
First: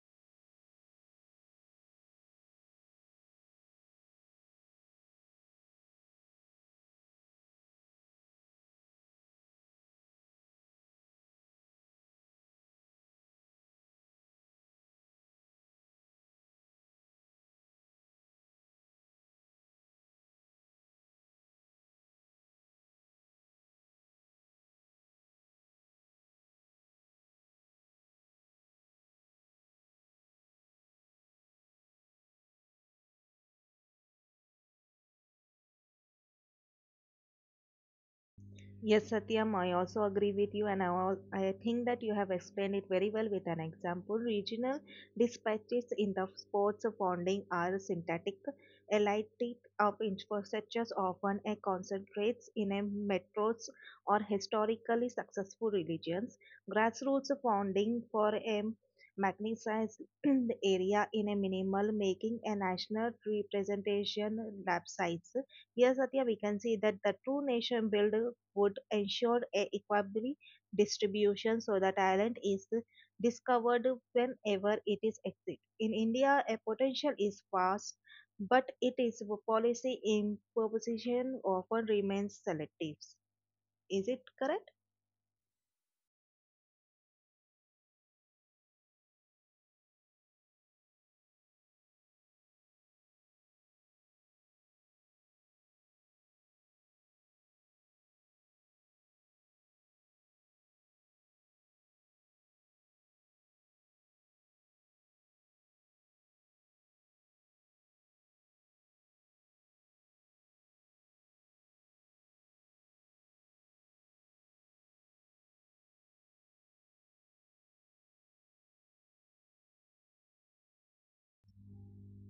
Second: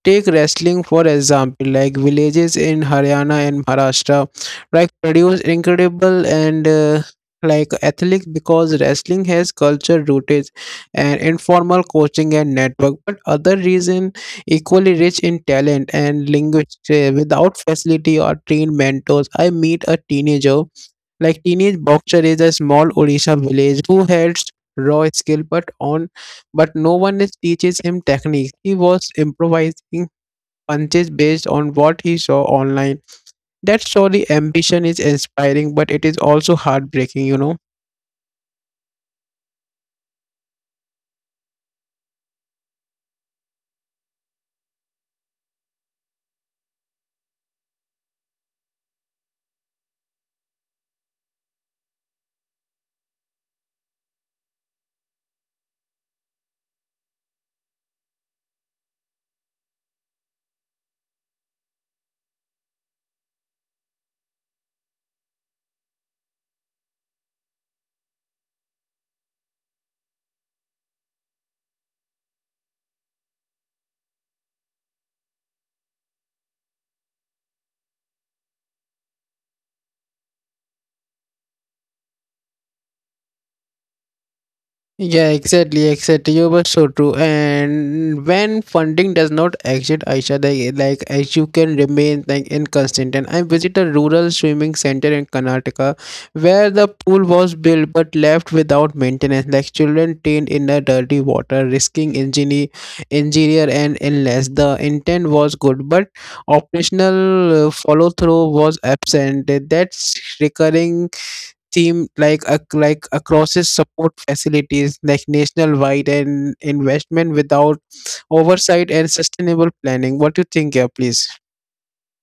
B: Take wrestling for example, like villages in Haryana and Maharashtra, like produce incredible and like athletes because wrestling has culture rooted and informal coaching and network. But other reason equally rich in talent and linguistics without facility or trained mentors. I meet a teenage boxer is a small Odisha village who has raw skill but no one is teaches him technique. He was improvising punches based on what he saw online. That story ambition is inspiring, but it is also heartbreaking, you know.
A: Yes, Satyam, I also agree with you, and I think that you have explained it very well with an example. Regional dispatches in the sports funding are synthetic, elite of infrastructures often a concentrates in a metros or historically successful religions. Grassroots funding for a magnetized <clears throat> area in a minimal making a national representation lab sites. Here, Satya, we can see that the true nation build would ensure a equable distribution so the talent is discovered whenever it is exist. In India, a potential is vast, but it is policy in proposition often remains selective. Is it correct?
B: Yeah, exactly. You were so true. And when funding does not exist, Aisha, they, like as you can remain like inconsistent. And I visit a rural swimming center in Karnataka, where the pool was built but left without maintenance. Like children trained in the dirty water, risking injury and illness. The intent was good, but operational follow through was absent. That's recurring seem like acrosses support facilities like national wide and investment without oversight and sustainable planning. What do you think, yeah, please?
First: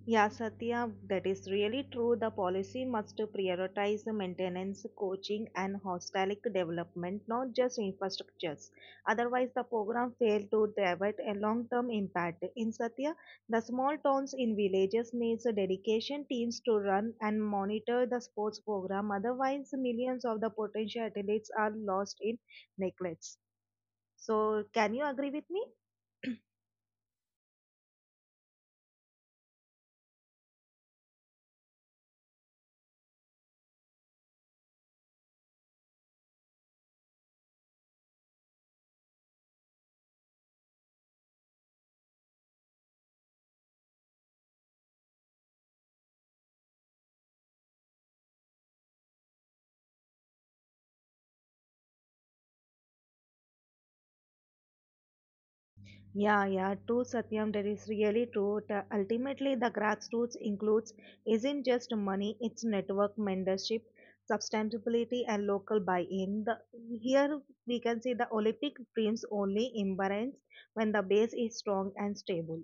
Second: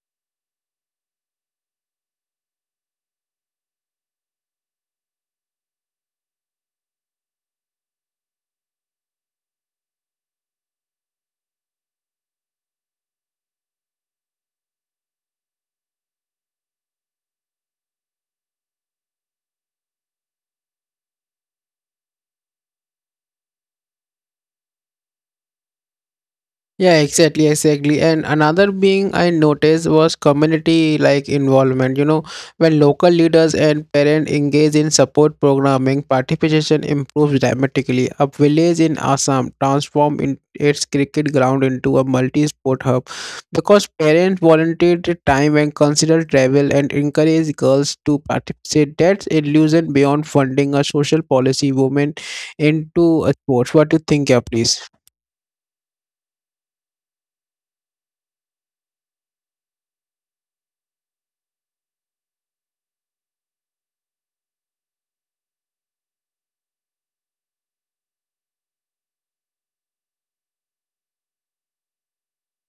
A: Yeah, Satya, that is really true. The policy must prioritize the maintenance, coaching, and holistic development, not just infrastructures. Otherwise, the program fails to deliver a long-term impact. In Satya, the small towns in villages needs a dedication teams to run and monitor the sports program. Otherwise, millions of the potential athletes are lost in neglect. So, can you agree with me?
B: Yeah, exactly. And another being I noticed was community like involvement. You know, when local leaders and parents engage in support programming, participation improves dramatically. A village in Assam transformed in its cricket ground into a multi-sport hub because parents volunteered their time and considered travel and encouraged girls to participate. That's illusion beyond funding a social policy women into a sports. What do you think, yeah, please?
A: Yeah, True, Satyam. That is really true. Ultimately, the grassroots includes isn't just money; it's network, mentorship, sustainability, and local buy-in. The, here we can see the Olympic dreams only imbalance when the base is strong and stable.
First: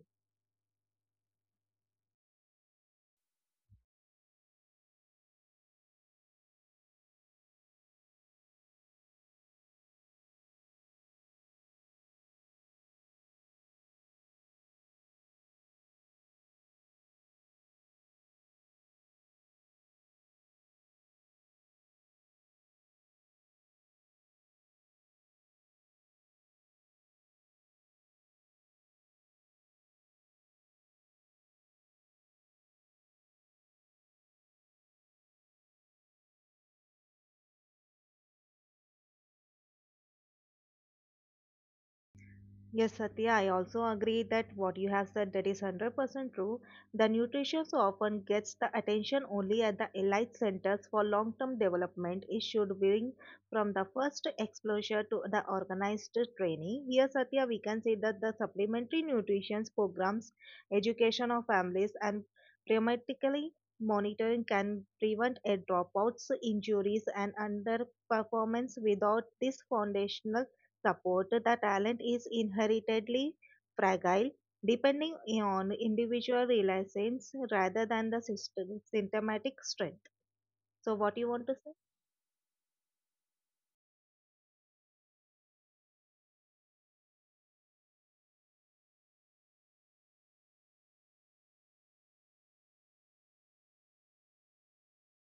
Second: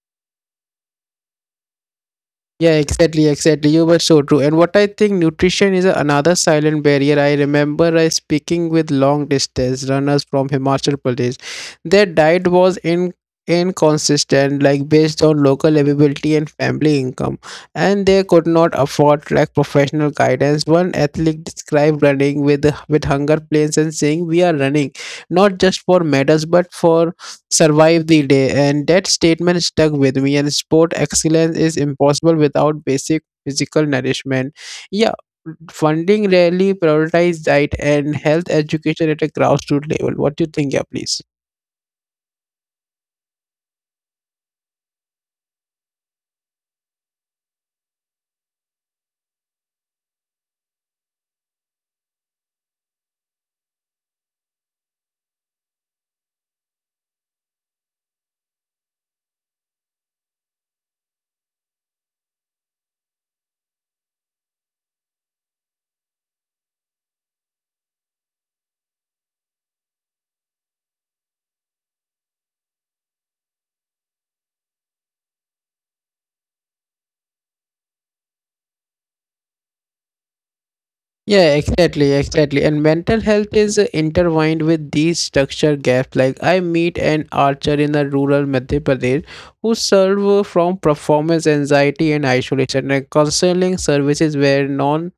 B: Yeah, exactly. You were so true. And what I think nutrition is another silent barrier. I remember I speaking with long distance runners from Himachal Pradesh. Their diet was in inconsistent, like based on local availability and family income, and they could not afford like professional guidance. One athlete described running with hunger pains and saying, "We are running not just for medals, but for." Survive the day, and that statement stuck with me, and sport excellence is impossible without basic physical nourishment, yeah. Funding rarely prioritizes diet and health education at a grassroots level. What do you think, yeah, please?
A: Yes, Satya, I also agree that what you have said that is 100% true. The nutrition so often gets the attention only at the elite centers for long-term development. It should bring from the first exposure to the organized training. Here, Satya, we can say that the supplementary nutrition programs, education of families and prematurely monitoring can prevent a dropouts, injuries and underperformance without this foundational support, the talent is inheritedly fragile, depending on individual resilience rather than the system, symptomatic strength. So, what you want to
B: Yeah,
A: say?
B: exactly, exactly. And mental health is intertwined with these structure gaps. Like I meet an archer in the rural Madhya Pradesh who suffer from performance anxiety and isolation. And counseling services were non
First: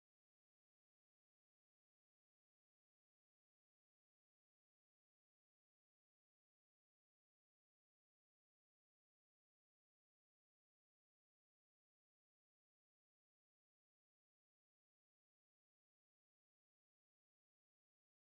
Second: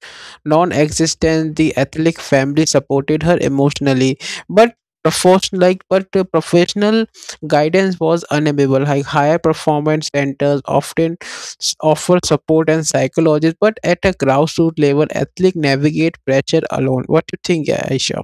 B: non-existent. The athletic family supported her emotionally, but professional guidance was unavailable. Like higher performance centers offer support and psychologists, but at a grassroots level, athletes navigate pressure alone. What do you think, yeah, Aisha?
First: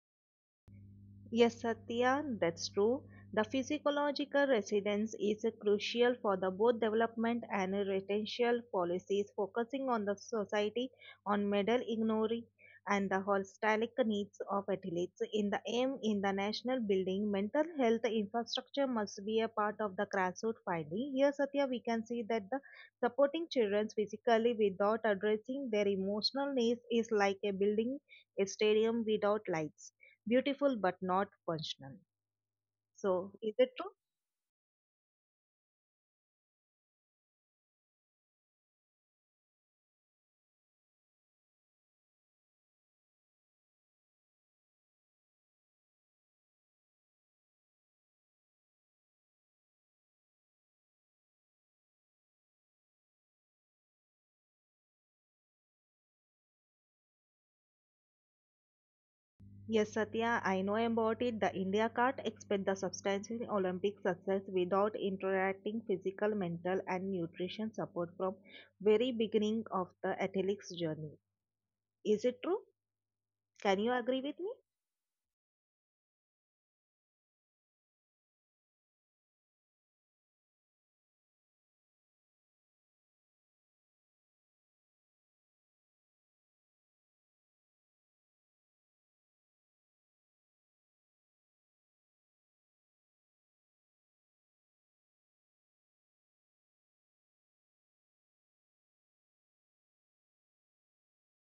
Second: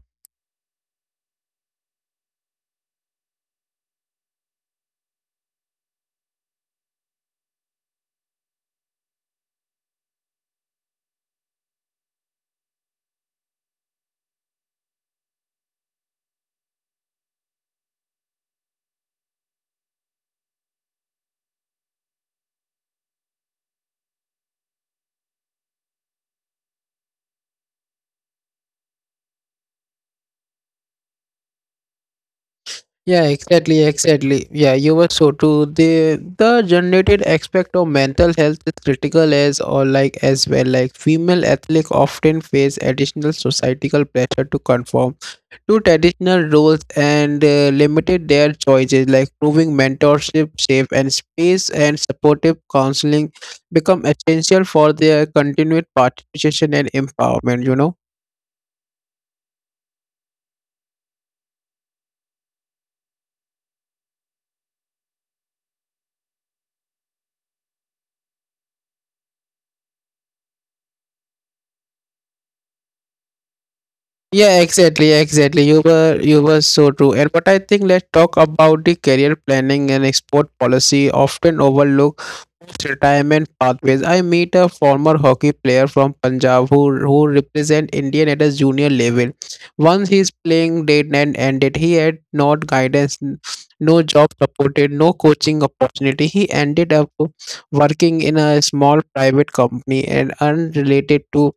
A: Yes, Satya, that's true. The physiological residence is crucial for the both development and retention policies, focusing on the society on medal ignory and the holistic needs of athletes. In the aim in the national building, mental health infrastructure must be a part of the grassroots finding. Here, Satya, we can see that the supporting children physically without addressing their emotional needs is like a building a stadium without lights, beautiful but not functional. So,
B: Yeah,
A: is it true?
B: exactly, exactly. Yeah, you were so true. The generated aspect of mental health is critical as well. Like female athletes often face additional societal pressure to conform to traditional roles and limited their choices like proving mentorship safe and space and supportive counseling become essential for their continued participation and empowerment.
A: Yes, Satya, I know about it. The India can't expect the substantial Olympic success without interacting physical, mental, and nutrition support from very beginning of the athlete's journey. Is it true? Can you agree with me?
B: Yeah, exactly. You were so true. And but I think let's talk about the career planning and export policy often overlook retirement pathways. I meet a former hockey player from Punjab who represent Indian at a junior level. Once his playing date and ended, he had no guidance, no job supported, no coaching opportunity. He ended up working in a small private company and unrelated to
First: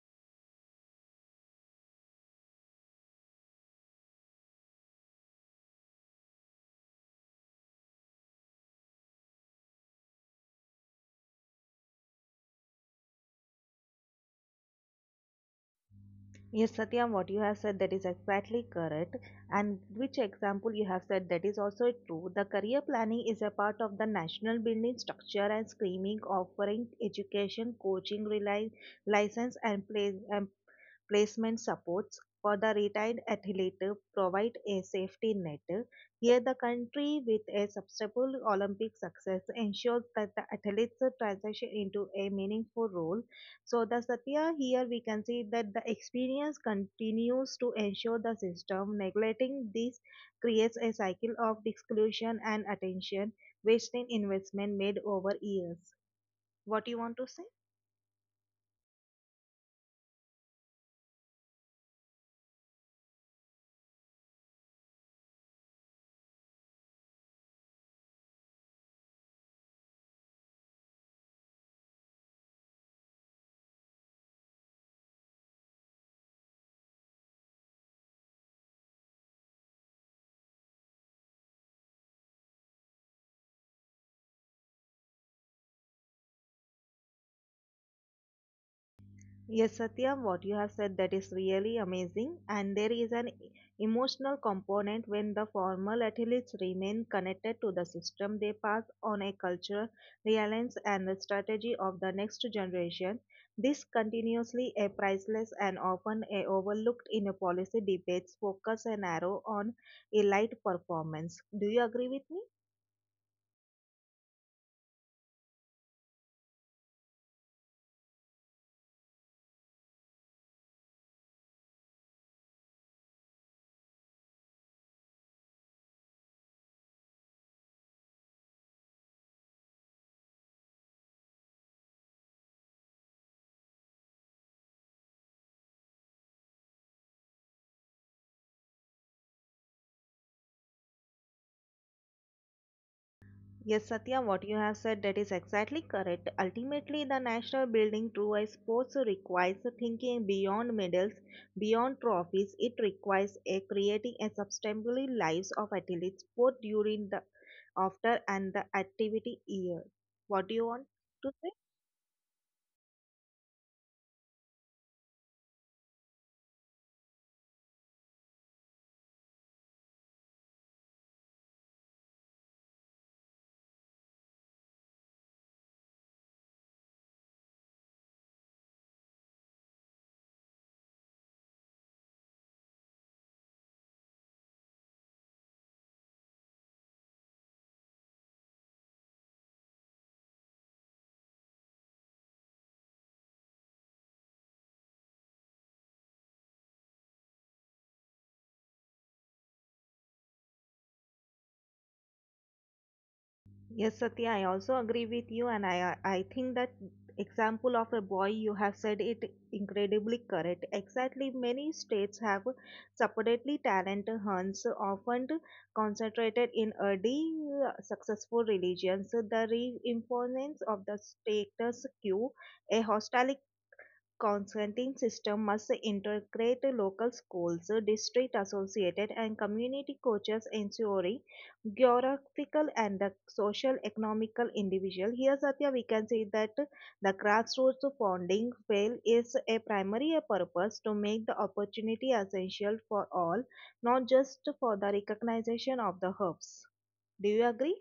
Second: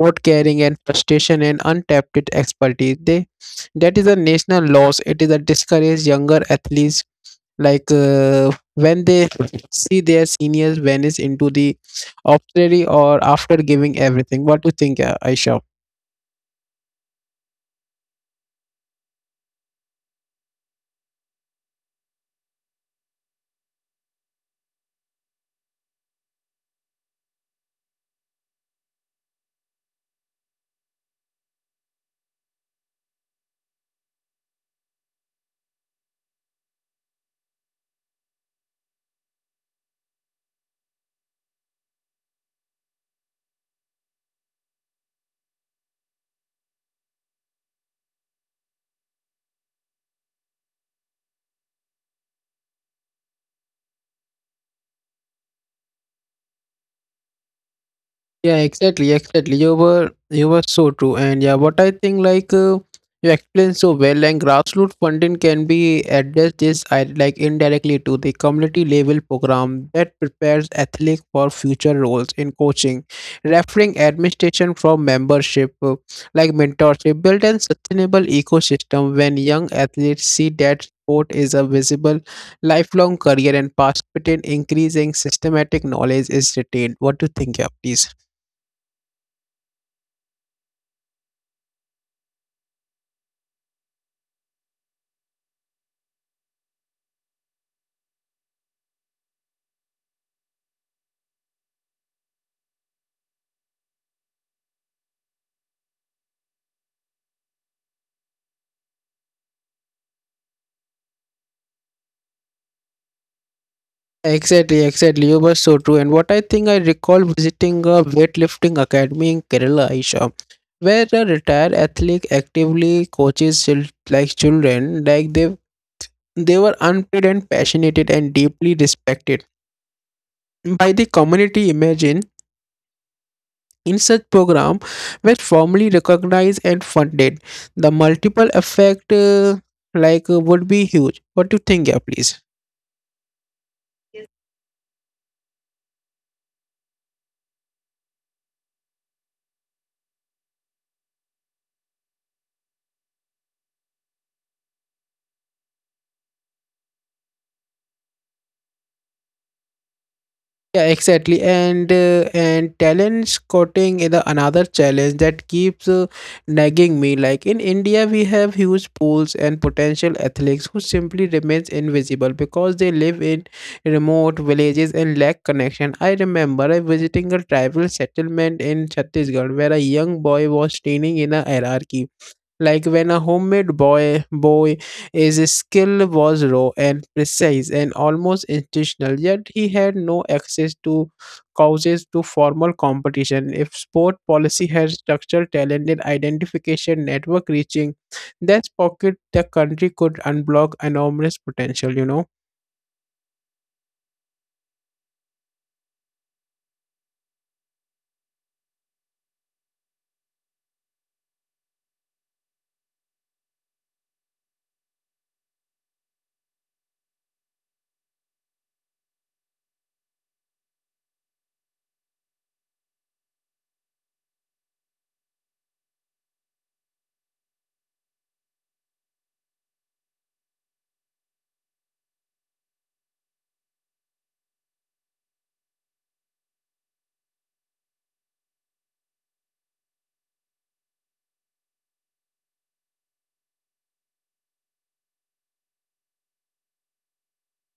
B: not caring and frustration and untapped expertise. They, that is a national loss. It is a discourage younger athletes when they see their seniors vanish into the obscurity or after giving everything. What do you think, Aisha?
A: Yes, Satyam, what you have said that is exactly correct, and which example you have said that is also true. The career planning is a part of the national building structure and screening, offering education, license, and placement supports for the retired athlete provide a safety net. Here, the country with a substantial Olympic success ensures that the athletes transition into a meaningful role. So, the Satya here we can see that the experience continues to ensure the system. Neglecting this creates a cycle of exclusion and attention, wasting investment made over years. What do you want to say?
B: Yeah, exactly. You were so true, and yeah, what I think you explained so well, and grassroots funding can be addressed this I like indirectly to the community level program that prepares athletes for future roles in coaching, referring administration from membership, mentorship, build and sustainable ecosystem when young athletes see that sport is a visible lifelong career and participate in increasing systematic knowledge is retained. What do you think, yeah, please?
A: Yes, Satyam, what you have said that is really amazing, and there is an emotional component when the formal athletes remain connected to the system. They pass on a culture, reliance, and the strategy of the next generation. This continuously a priceless and often a overlooked in a policy debates. Focus and arrow on elite performance. Do you agree with me?
B: Exactly, exactly. You were so true. And what I think I recall visiting a weightlifting academy in Kerala, Aisha, where a retired athlete actively coaches children, like they were unpaid and passionate and deeply respected by the community. Imagine in such program were formally recognized and funded. The multiple effect would be huge. What do you think, yeah, please?
A: Yes, Satya, what you have said that is exactly correct. Ultimately, the national building through a sports requires thinking beyond medals, beyond trophies. It requires a creating a sustainable lives of athletes both during the after and the activity year. What do you want
B: Yeah,
A: to
B: exactly.
A: say?
B: And talent scouting is the another challenge that keeps nagging me. Like in India, we have huge pools and potential athletes who simply remains invisible because they live in remote villages and lack connection. I remember I visiting a tribal settlement in Chhattisgarh where a young boy was training in a hierarchy like when a homemade boy his skill was raw and precise and almost intentional, yet he had no access to causes to formal competition. If sport policy had structured talent and identification network reaching that pocket, the country could unblock enormous potential.
A: Yes, Satya, I also agree with you, and I think that example of a boy you have said it incredibly correct. Exactly, many states have separately talent hunts, often concentrated in early successful religions. The reinforcement of the status quo, a hostile Consenting system must integrate local schools, district associated and community coaches ensuring geographical and the social economical individual. Here Satya we can see that the grassroots founding fail is a primary purpose to make the opportunity essential for all, not just for the recognition of the hubs. Do you agree?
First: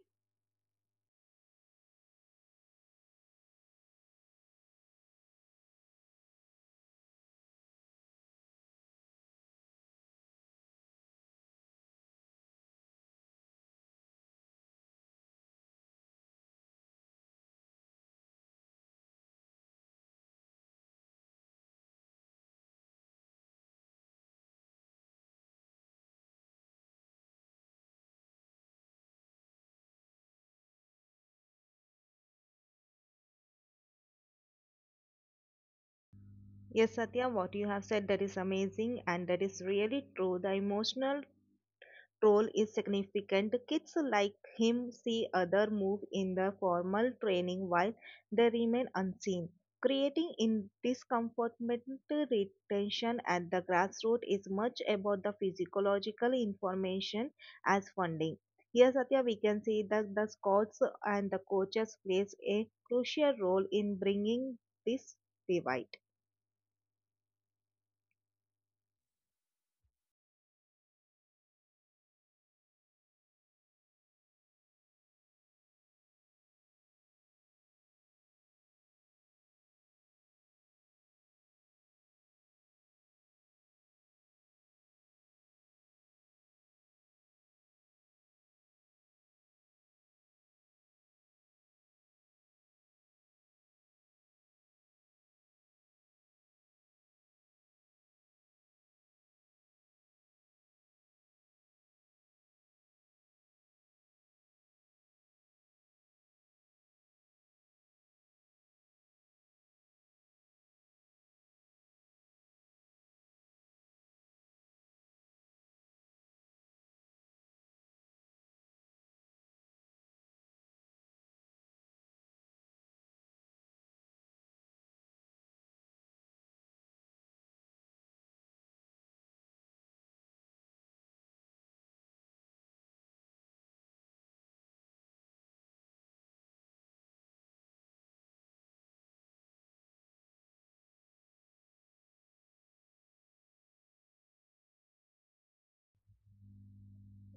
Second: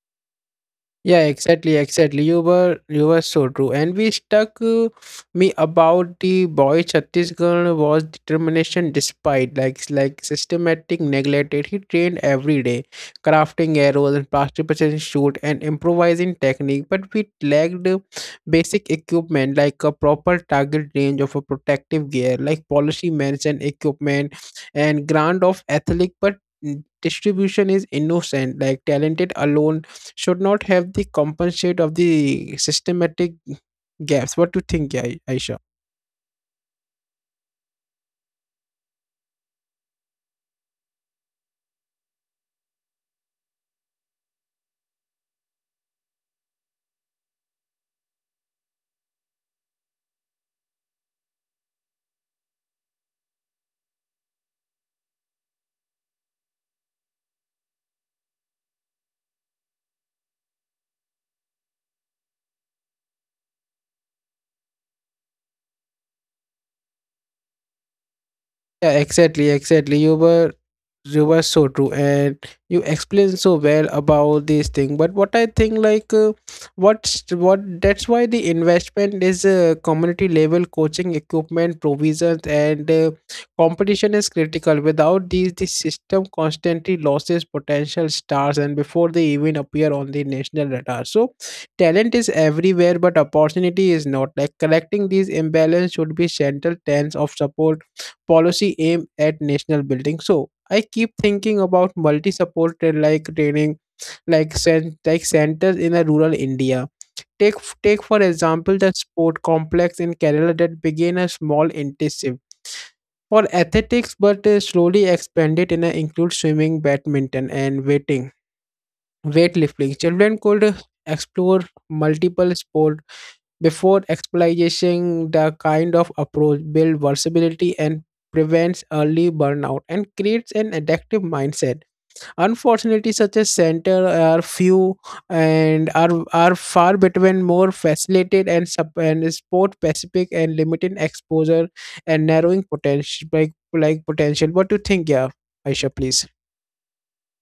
B: Yeah, exactly. You were so true, and we stuck me about the boy Chhattisgarh was determination despite like systematic neglected. He trained every day, crafting arrows and plastic precision shoot and improvising technique. But we lacked basic equipment like a proper target range of a protective gear, like policy mentioned equipment and ground of athletic, but distribution is innocent like talented alone should not have the compensate of the systematic gaps. What do you think, Aisha?
A: Yes, Satya, what you have said that is amazing and that is really true. The emotional role is significant. Kids like him see other move in the formal training while they remain unseen. Creating in discomfortment retention at the grassroots is much about the physiological information as funding. Here, Satya, we can see that the scouts and the coaches plays a crucial role in bringing this divide.
B: Yeah, exactly. You were so true, and you explained so well about this thing. But what I think, what's what that's why the investment is community level coaching equipment provisions and competition is critical. Without these, the system constantly loses potential stars, and before they even appear on the national radar. So, talent is everywhere, but opportunity is not. Like, collecting these imbalance should be central tense of support policy aim at national building. So I keep thinking about multi-supported like training, like centers in a rural India. Take take for example the sport complex in Kerala that began a small intensive for athletics, but slowly expanded and include swimming, badminton, and weighting weightlifting. Children could explore multiple sports before exploitation. The kind of approach builds versatility and prevents early burnout and creates an addictive mindset. Unfortunately, such a center are few and are far between more facilitated and, sport specific and limited exposure and narrowing potential like potential. What do you think, yeah, Aisha, please?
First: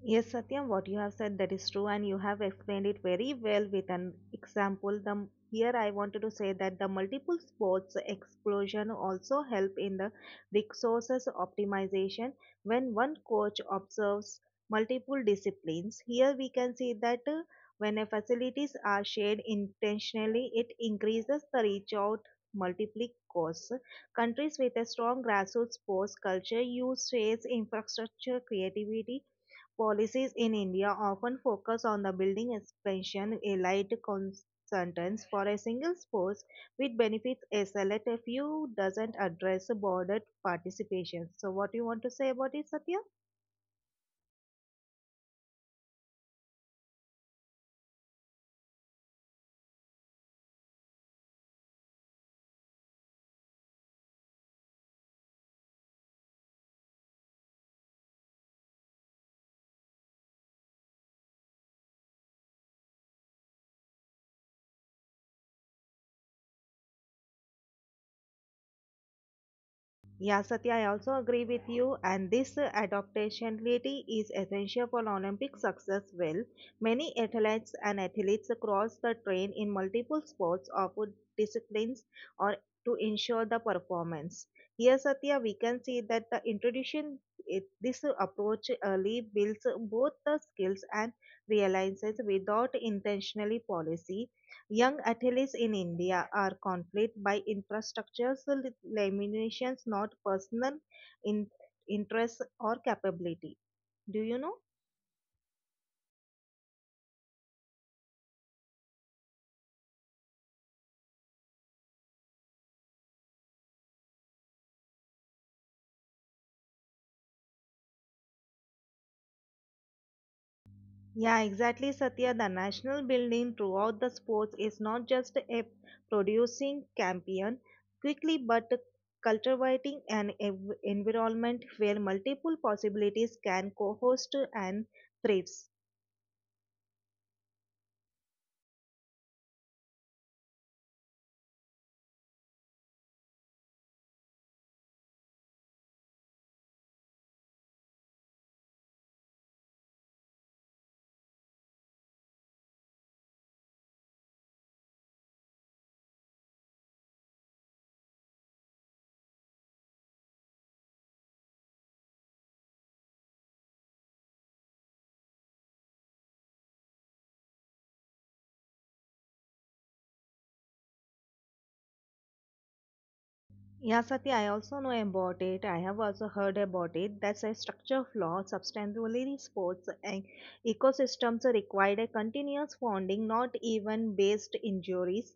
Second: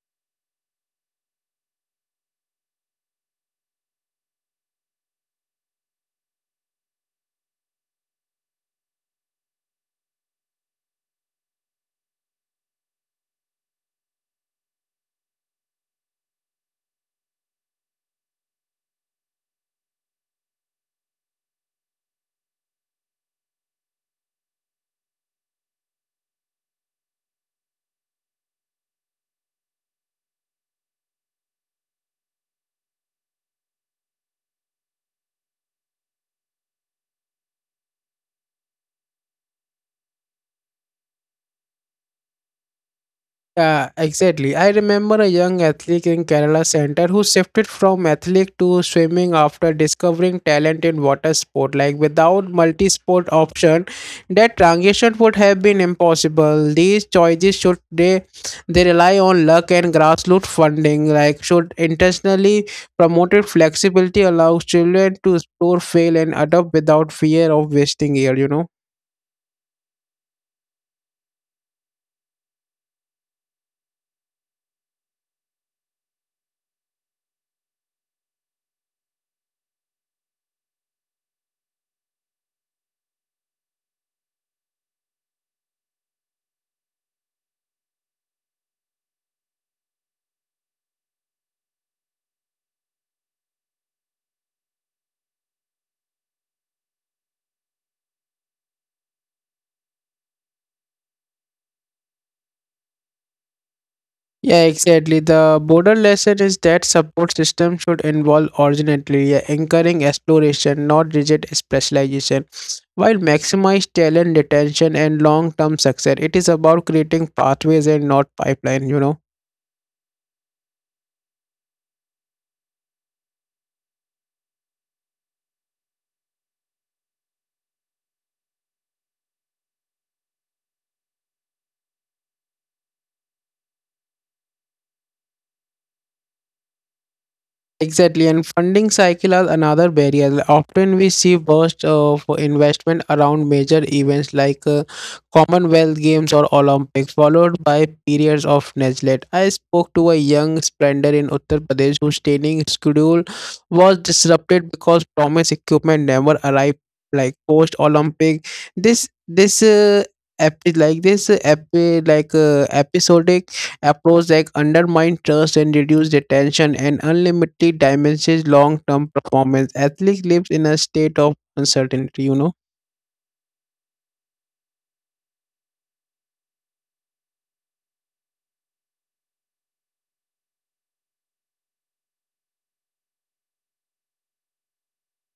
A: Yes, Satyam, what you have said that is true, and you have explained it very well with an example. The here I wanted to say that the multiple sports explosion also help in the resources optimization when one coach observes multiple disciplines. Here we can see that when a facilities are shared intentionally, it increases the reach out multiple costs. Countries with a strong grassroots sports culture use shares infrastructure creativity. Policies in India often focus on the building expansion, elite consultants for a single sports, which benefits a select few, doesn't address bordered participation. So, what do you want to say about it, Satya?
B: Yeah, exactly. I remember a young athlete in Kerala Center who shifted from athletics to swimming after discovering talent in water sport. Like without multi-sport option, that transition would have been impossible. These choices should they rely on luck and grassroots funding. Like should intentionally promoted flexibility allows children to explore, fail, and adapt without fear of wasting year.
A: Yeah, Satya, I also agree with you, and this adaptability is essential for Olympic success. Well, many athletes and athletes across the train in multiple sports or food disciplines or to ensure the performance. Here, Satya, we can see that the introduction it, this approach early builds both the skills and realizes without intentionally policy. Young athletes in India are conflicted by infrastructures limitations, not personal in- interests or capability. Do you know?
B: Yeah, exactly. The broader lesson is that support system should involve originality, yeah, encouraging exploration, not rigid specialization. While maximize talent retention and long-term success, it is about creating pathways and not pipeline.
A: Yeah, exactly, Satya. The national building throughout the sports is not just a producing champion quickly, but cultivating an environment where multiple possibilities can co-host and thrive.
B: Exactly, and funding cycle are another barrier. Often we see bursts of investment around major events like Commonwealth Games or Olympics, followed by periods of neglect. I spoke to a young sprinter in Uttar Pradesh whose training schedule was disrupted because promised equipment never arrived. Like post Olympic, this epi- like this epi- like episodic approach that undermine trust and reduce retention and unlimitedly damages long-term performance. Athlete lives in a state of uncertainty.
A: Yeah, Satya, I also know about it. I have also heard about it. That's a structure flaw. Substantially sports and ecosystems require a continuous funding, not even based injuries.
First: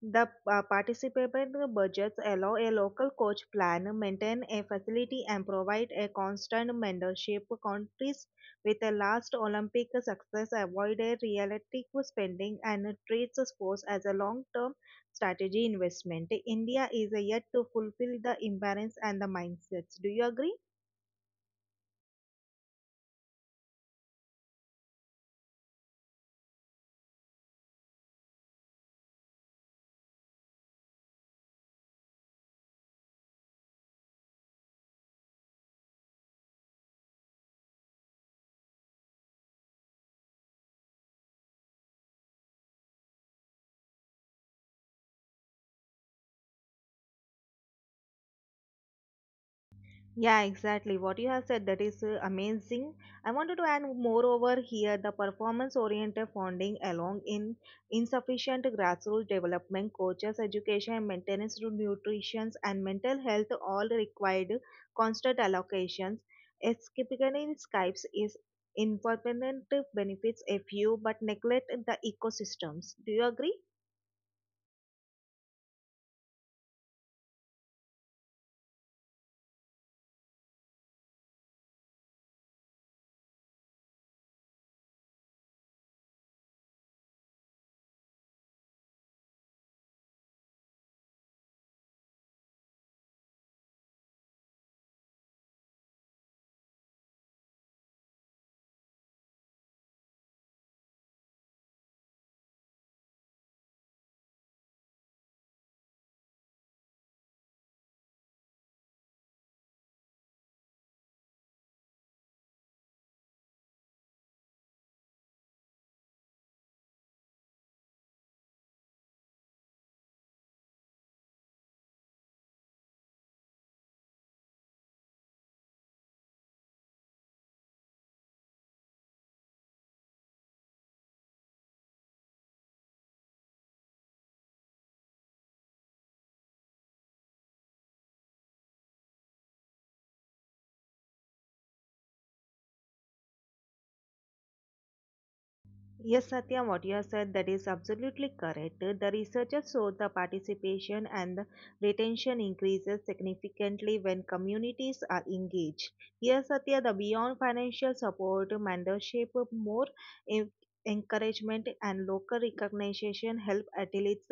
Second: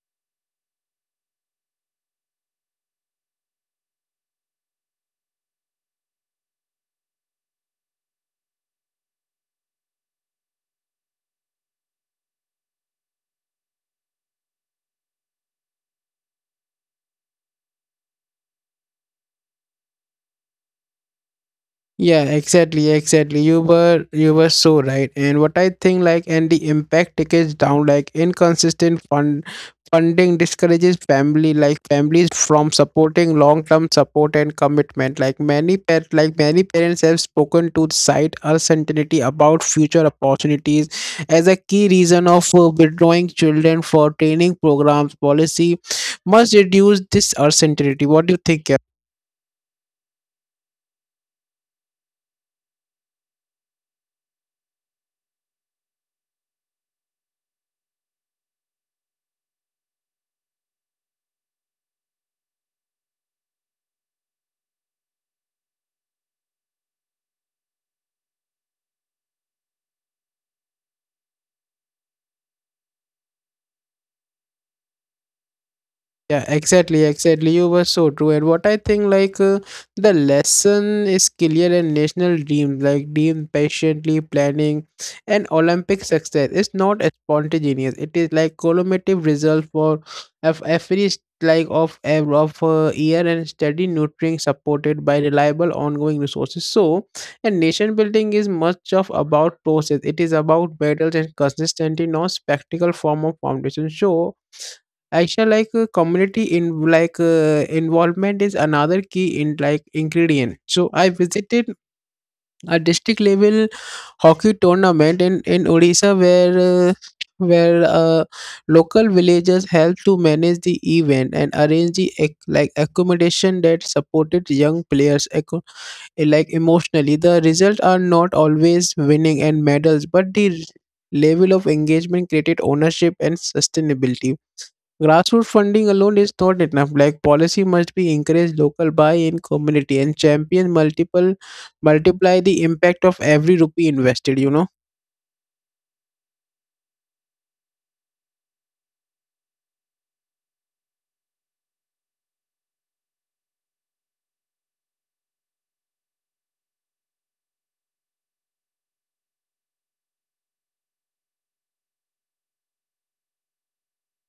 A: The participant budgets allow a local coach plan, maintain a facility, and provide a constant mentorship. Countries with a last Olympic success avoid a realistic spending and treats sports as a long-term strategy investment. India is yet to fulfill the imbalance and the mindsets. Do you agree?
B: Yeah, exactly. You were so right. And what I think like and the impact tickets down like inconsistent funding discourages family like families from supporting long term support and commitment. Like many parents have spoken to the site uncertainty about future opportunities as a key reason of withdrawing children for training programs policy must reduce this uncertainty. What do you think?
A: Yeah, exactly. What you have said that is amazing. I wanted to add moreover here the performance-oriented funding along in insufficient grassroots development, coaches, education, and maintenance to nutrition and mental health all required constant allocations. Escaping Skypes is impermanent benefits a few but neglect the ecosystems. Do you agree?
B: Yeah, exactly. You were so true. And what I think, the lesson is clear and national dream, like, dream patiently planning and Olympic success. It's not spontaneous. It is like cumulative result for of every s- like of ev- of year and steady nurturing supported by reliable ongoing resources. So, and nation building is much of about process. It is about battles and consistency, not spectacle form of foundation. So. Actually, like community in like involvement is another key in like ingredient. So I visited a district level hockey tournament in Odisha where local villagers helped to manage the event and arrange the accommodation that supported young players emotionally. The results are not always winning and medals, but the level of engagement created ownership and sustainability. Grassroots funding alone is not enough. Like policy must be encourage local buy-in community and champion multiple multiply the impact of every rupee invested.
A: Yes, Satya, what you have said that is absolutely correct. The researchers show the participation and the retention increases significantly when communities are engaged. Yes, Satya, the beyond financial support, mentorship, more en- encouragement, and local recognition help athletes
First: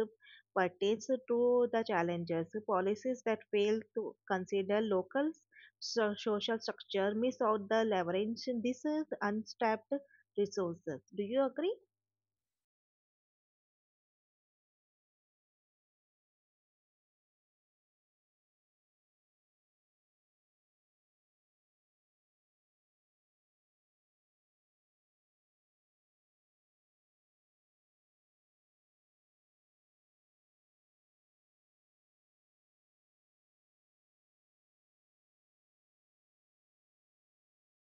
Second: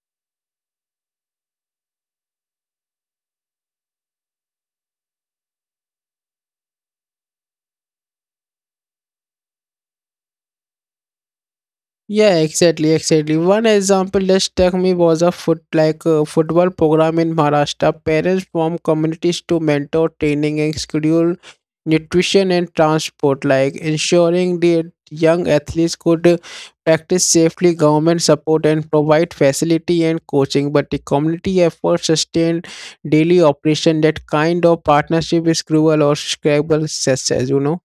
A: pertains to the challenges. Policies that fail to consider local social structure miss out the leverage. This is untapped resources. Do you agree?
B: Yeah, exactly. One example that struck me was a football program in Maharashtra. Parents form communities to mentor training and schedule nutrition and transport, like ensuring the young athletes could practice safely, government support and provide facility and coaching. But the community effort sustain daily operation. That kind of partnership is cruel or scrabble success.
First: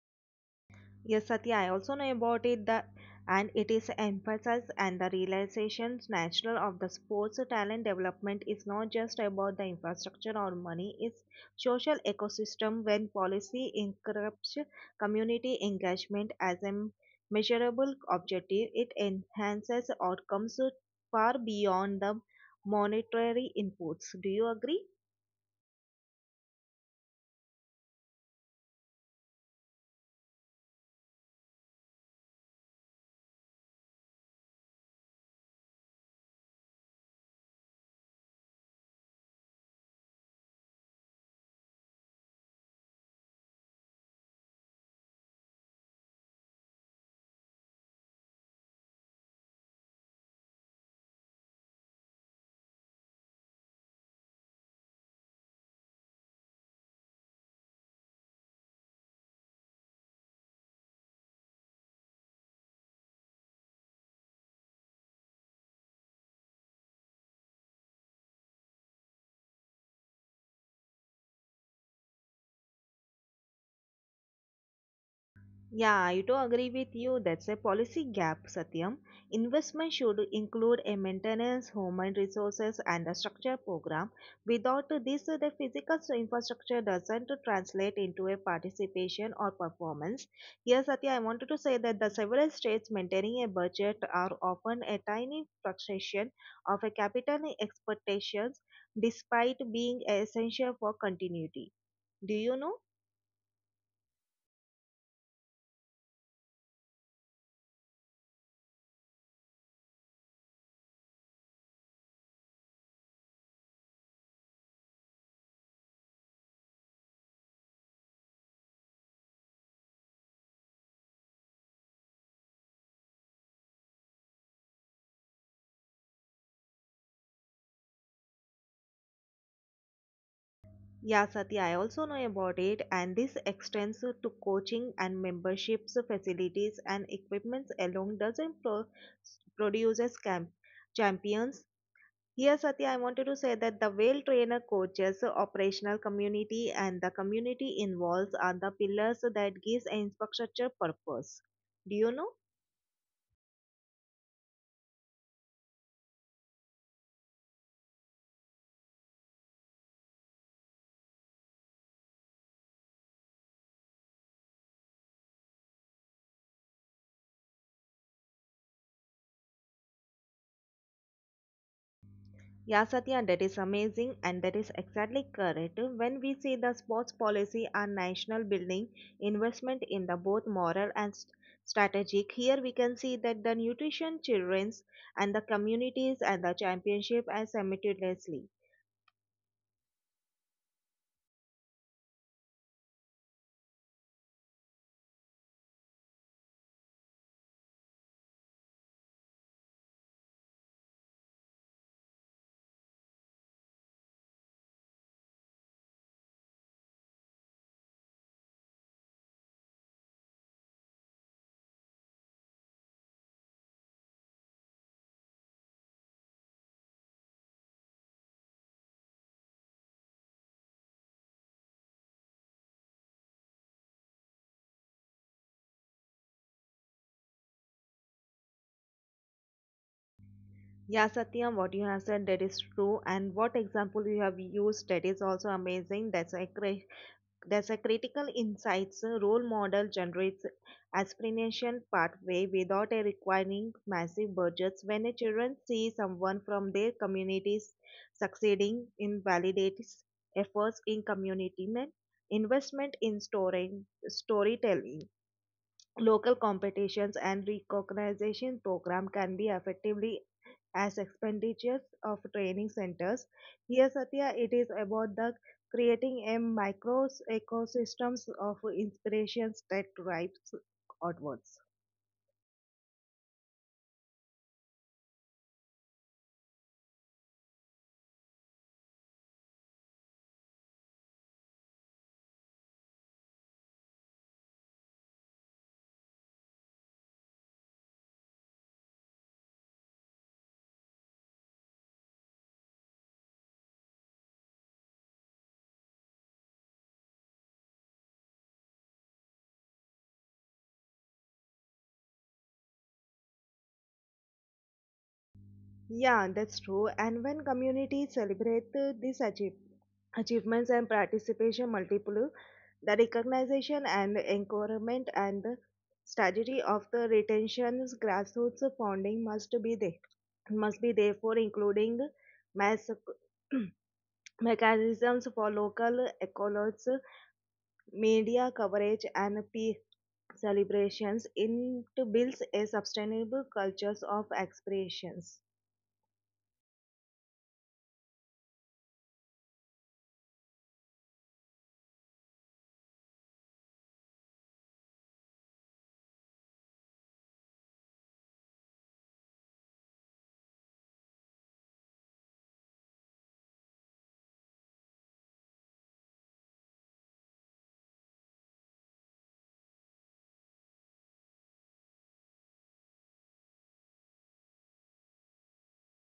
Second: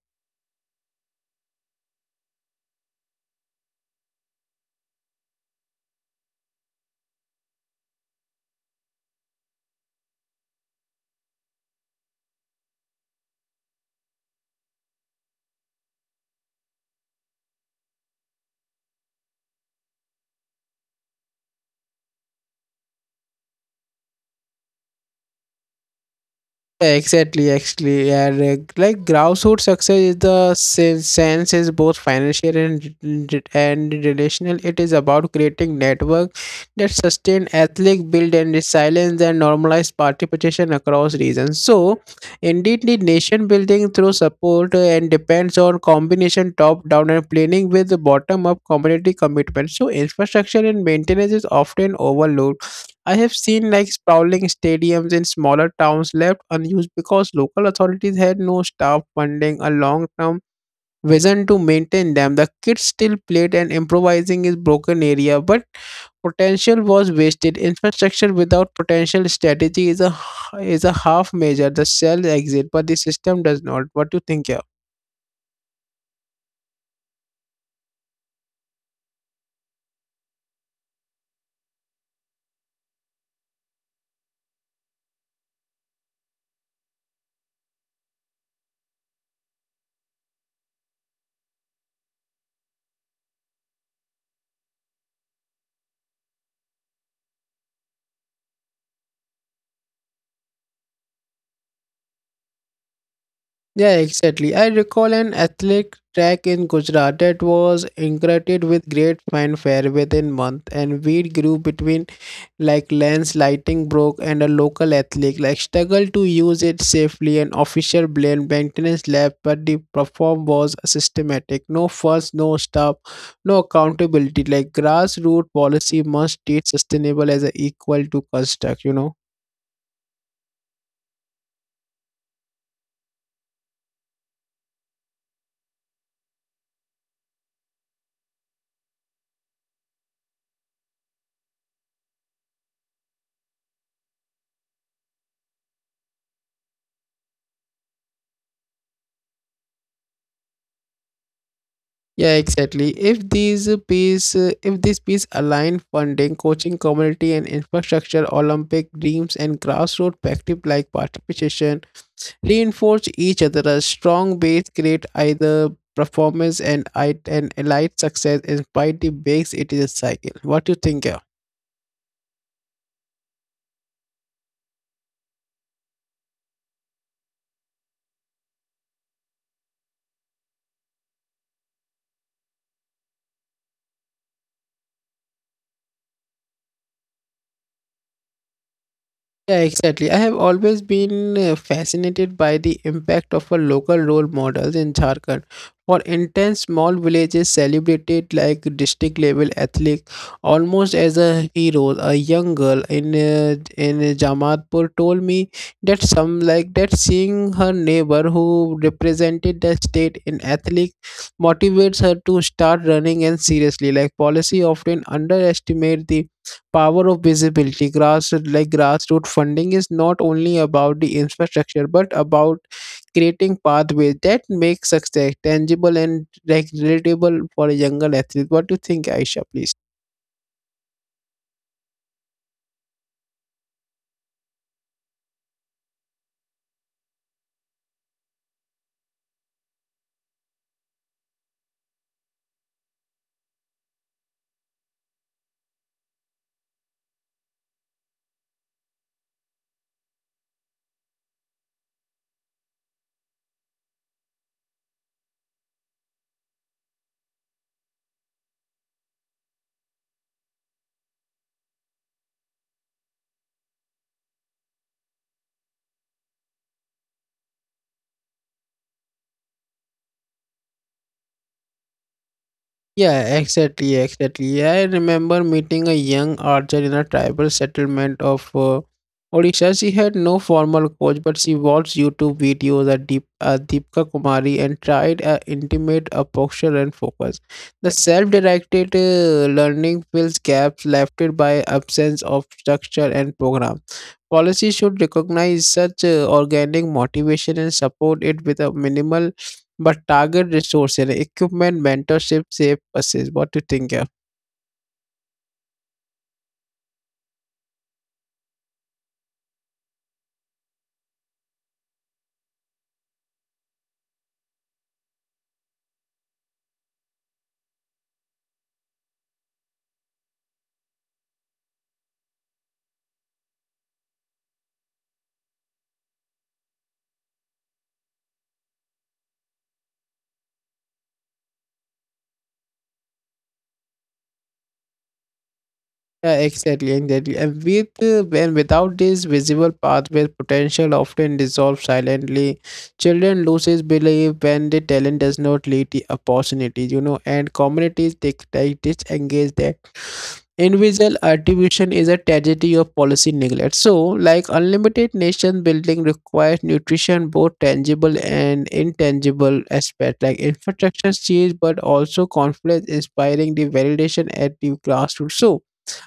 A: Yes, Satya, I also know about it. The, and it is emphasized and the realization natural of the sports talent development is not just about the infrastructure or money, it's social ecosystem when policy encourages community engagement as a measurable objective, it enhances outcomes far beyond the monetary inputs. Do you agree?
B: Exactly, actually, yeah, like grassroots success is the sense is both financial and relational. It is about creating network that sustain athletic build and resilience and normalize participation across regions. So, indeed, the nation building through support and depends on combination top down and planning with the bottom up community commitment. So, infrastructure and maintenance is often overlooked. I have seen like sprawling stadiums in smaller towns left unused because local authorities had no staff funding a long term vision to maintain them. The kids still played and improvising is broken area, but potential was wasted. Infrastructure without potential strategy is a half measure. The cell exit, but the system does not. What do you think here?
A: Yeah, I do agree with you. That's a policy gap, Satyam. Investment should include a maintenance, human resources, and a structure program. Without this, the physical infrastructure doesn't translate into a participation or performance. Here, Satya, I wanted to say that the several states maintaining a budget are often a tiny fraction of a capital expectations, despite being essential for continuity. Do you know?
B: Yeah, exactly. I recall an athletic track in Gujarat that was inaugurated with great fanfare within month, and weed grew between like lens lighting broke and a local athlete like struggled to use it safely. An official blamed maintenance lab, but the perform was systematic, no fuss, no stop, no accountability. Like grassroots policy must treat sustainable as a equal to construct.
A: Yeah, Satya, I also know about it, and this extends to coaching and memberships, facilities, and equipments along dozen produces camp champions. Here, Satya, I wanted to say that the well trainer coaches, operational community, and the community involves are the pillars that gives an infrastructure purpose. Do you know?
B: Yeah, exactly. If these piece if this piece align funding coaching community and infrastructure olympic dreams and grassroots practice like participation reinforce each other. A strong base create either performance and elite success. Inspire the base. It is a cycle. What do you think?
A: Yeah, Satya, that is amazing, and that is exactly correct. When we see the sports policy and national building investment in the both moral and strategic, here we can see that the nutrition, children's, and the communities and the championship as simultaneously.
B: Yeah, exactly. I have always been fascinated by the impact of a local role models in Jharkhand. For instance, small villages celebrated like district level athletes almost as a hero. A young girl in Jamadpur told me that some like that seeing her neighbor who represented the state in athletics motivates her to start running and seriously. Like policy often underestimate the power of visibility grassroots funding is not only about the infrastructure but about creating pathways that make success tangible and like relatable for a younger athlete. What do you think, Aisha, please?
A: Yeah, Satyam, what you have said that is true, and what example you have used that is also amazing. There's a critical insights role model generates aspiration pathway without a requiring massive budgets. When a children see someone from their communities succeeding in validates efforts in community men- investment in storing storytelling, local competitions and recognition program can be effectively as expenditures of training centers. Here, Satya, it is about the creating a micro ecosystems of inspirations that drives outwards.
B: Yeah, exactly. Yeah, I remember meeting a young archer in a tribal settlement of Odisha. She had no formal coach, but she watched YouTube videos at Deepika Kumari and tried intimate a posture and focus. The self-directed learning fills gaps left by absence of structure and program. Policy should recognize such organic motivation and support it with a minimal but target resources, equipment, mentorship, save buses. What do you think, yeah?
A: Yeah, that's true. And when communities celebrate this achievements and participation multiple the recognition and encouragement and the strategy of the retention's grassroots funding must be therefore including mass <clears throat> mechanisms for local accolades, media coverage, and peer celebrations. It builds a sustainable cultures of expressions.
B: Yeah, exactly. And without this visible pathway, potential often dissolves silently. Children loses belief when the talent does not lead the opportunities, you know, and communities they disengage that. Invisible attribution is a tragedy of policy neglect. So, like unlimited nation building requires nutrition, both tangible and intangible aspect, like infrastructure change, but also confidence inspiring the validation at the grassroots. So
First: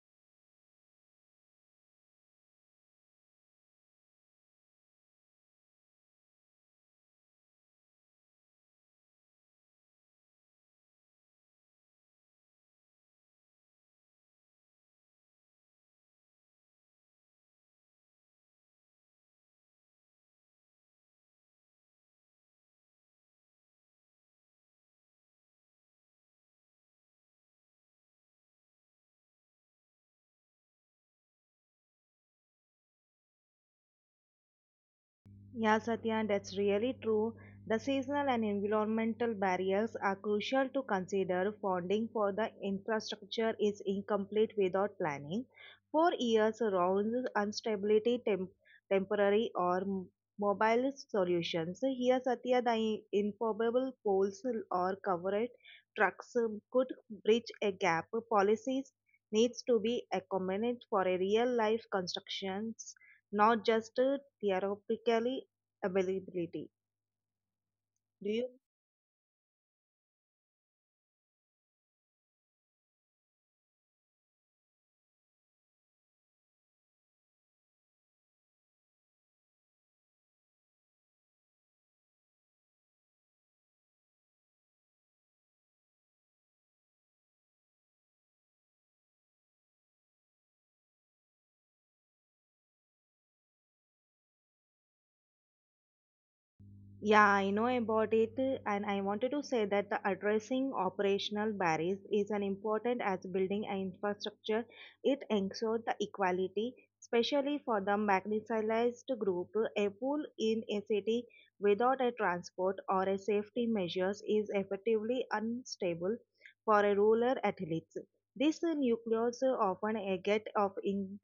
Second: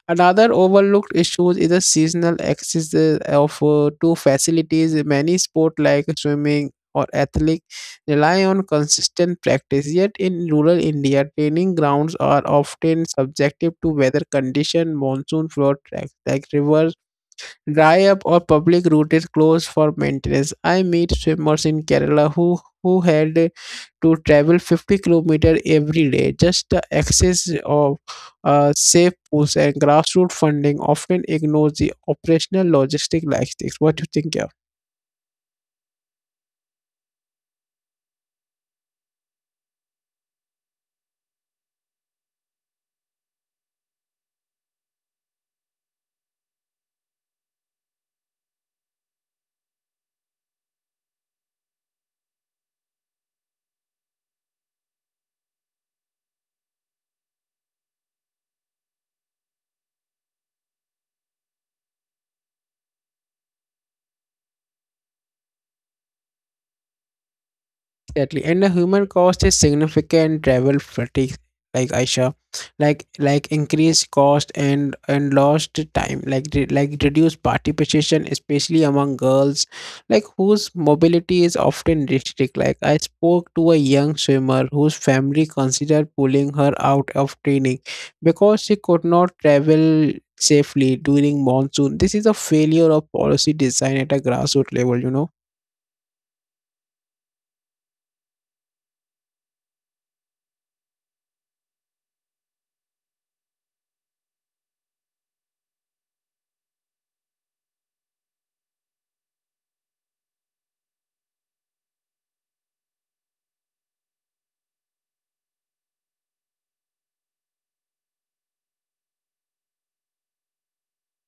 B: another overlooked issue is the seasonal access of to facilities. Many sport like swimming or athletic rely on consistent practice. Yet in rural India, training grounds are often subjective to weather condition, monsoon flood tracks like rivers dry up, or public routes closed for maintenance. I meet swimmers in Kerala who had to travel 50 kilometers every day. Just the excess of safe pools and grassroots funding often ignores the operational logistics. What do you think, yeah?
A: Yeah, Satya, and that's really true. The seasonal and environmental barriers are crucial to consider. Funding for the infrastructure is incomplete without planning. 4 years round instability, temporary or mobile solutions. Here, Satya, the informable poles or covered trucks could bridge a gap. Policies needs to be accommodated for a real life constructions, not just theoretically availability. Do
B: Exactly.
A: you?
B: And the human cost is significant travel fatigue, like Aisha, like increased cost and lost time, like reduced participation, especially among girls, like whose mobility is often restricted. Like I spoke to a young swimmer whose family considered pulling her out of training because she could not travel safely during monsoon. This is a failure of policy design at a grassroots level, you know.
A: Yeah, I know about it, and I wanted to say that the addressing operational barriers is an important as building an infrastructure. It ensures the equality, especially for the marginalized group. A pool in a city without a transport or a safety measures is effectively unstable for a rural athlete. This nucleus often a get of in,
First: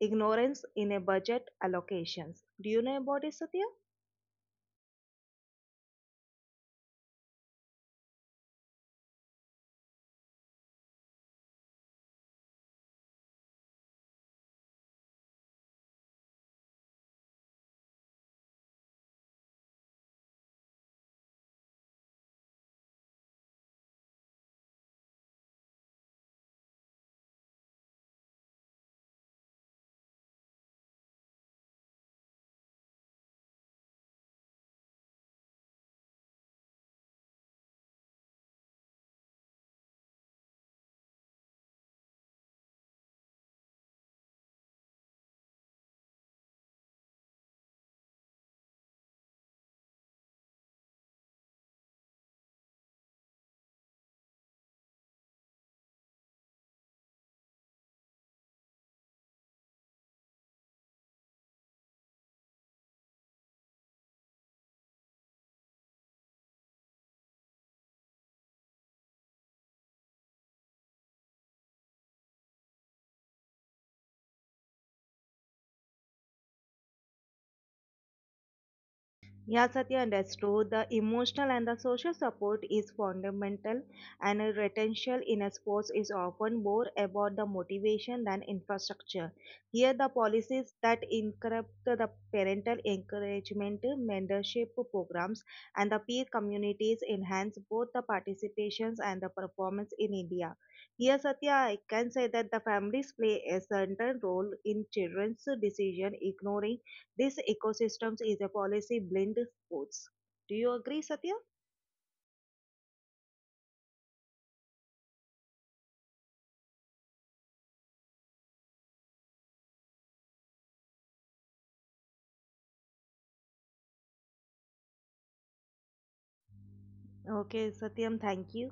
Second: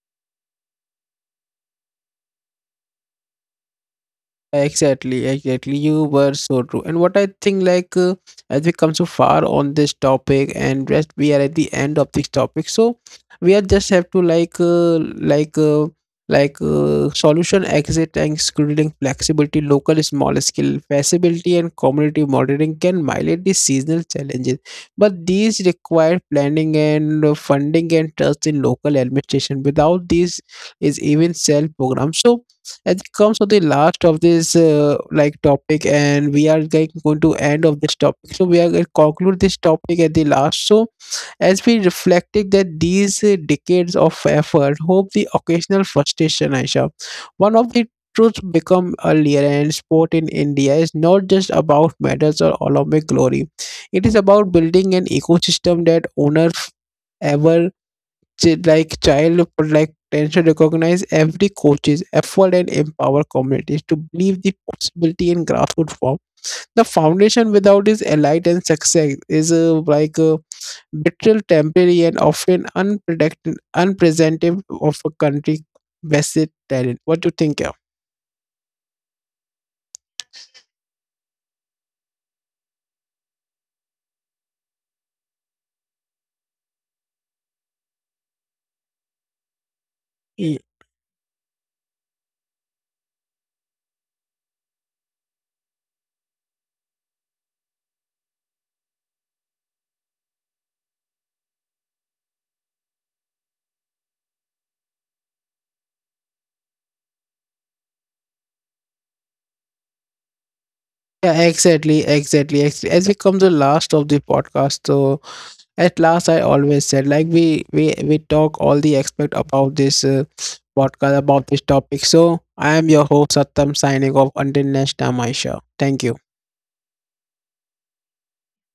A: Ignorance in a budget allocations. Do you know about it, Satya?
B: Exactly, exactly. You were so true. And what I think, as we come so far on this topic, and just we are at the end of this topic, so we are just have to solution exit and scheduling flexibility, local small scale feasibility, and community monitoring can mitigate the seasonal challenges, but these require planning and funding and trust in local administration. Without these, is even self program. So as it comes to the last of this topic and we are like going to end of this topic, so we are going to conclude this topic at the last. So as we reflected that these decades of effort hope the occasional frustration, Aisha, one of the truths become earlier, and sport in India is not just about medals or Olympic glory. It is about building an ecosystem that honors ever child could like potential recognize every coach's effort and empower communities to believe the possibility in grassroots form. The foundation without is elite and success is a betrayal, temporary and often unpredicted, unpresentative of a country vested talent. What do you think?
A: Yeah, Satya understood the emotional and the social support is fundamental, and a retention in a sports is often more about the motivation than infrastructure. Here, the
B: Yeah,
A: policies that encourage the parental encouragement, mentorship programs, and the peer communities enhance both the participations and the performance in India. Here, Satya, I can say that the families play a central role in children's decision, ignoring this ecosystems is a policy blend force. Do you agree, Satya?
B: yeah, exactly, exactly, exactly. As we come to the last of the podcast, so at last I always said like we talk all the aspect about this podcast about this topic. So I am your host Satam, signing off until next time. Aisha, thank you.
A: Okay, Satyam, thank you.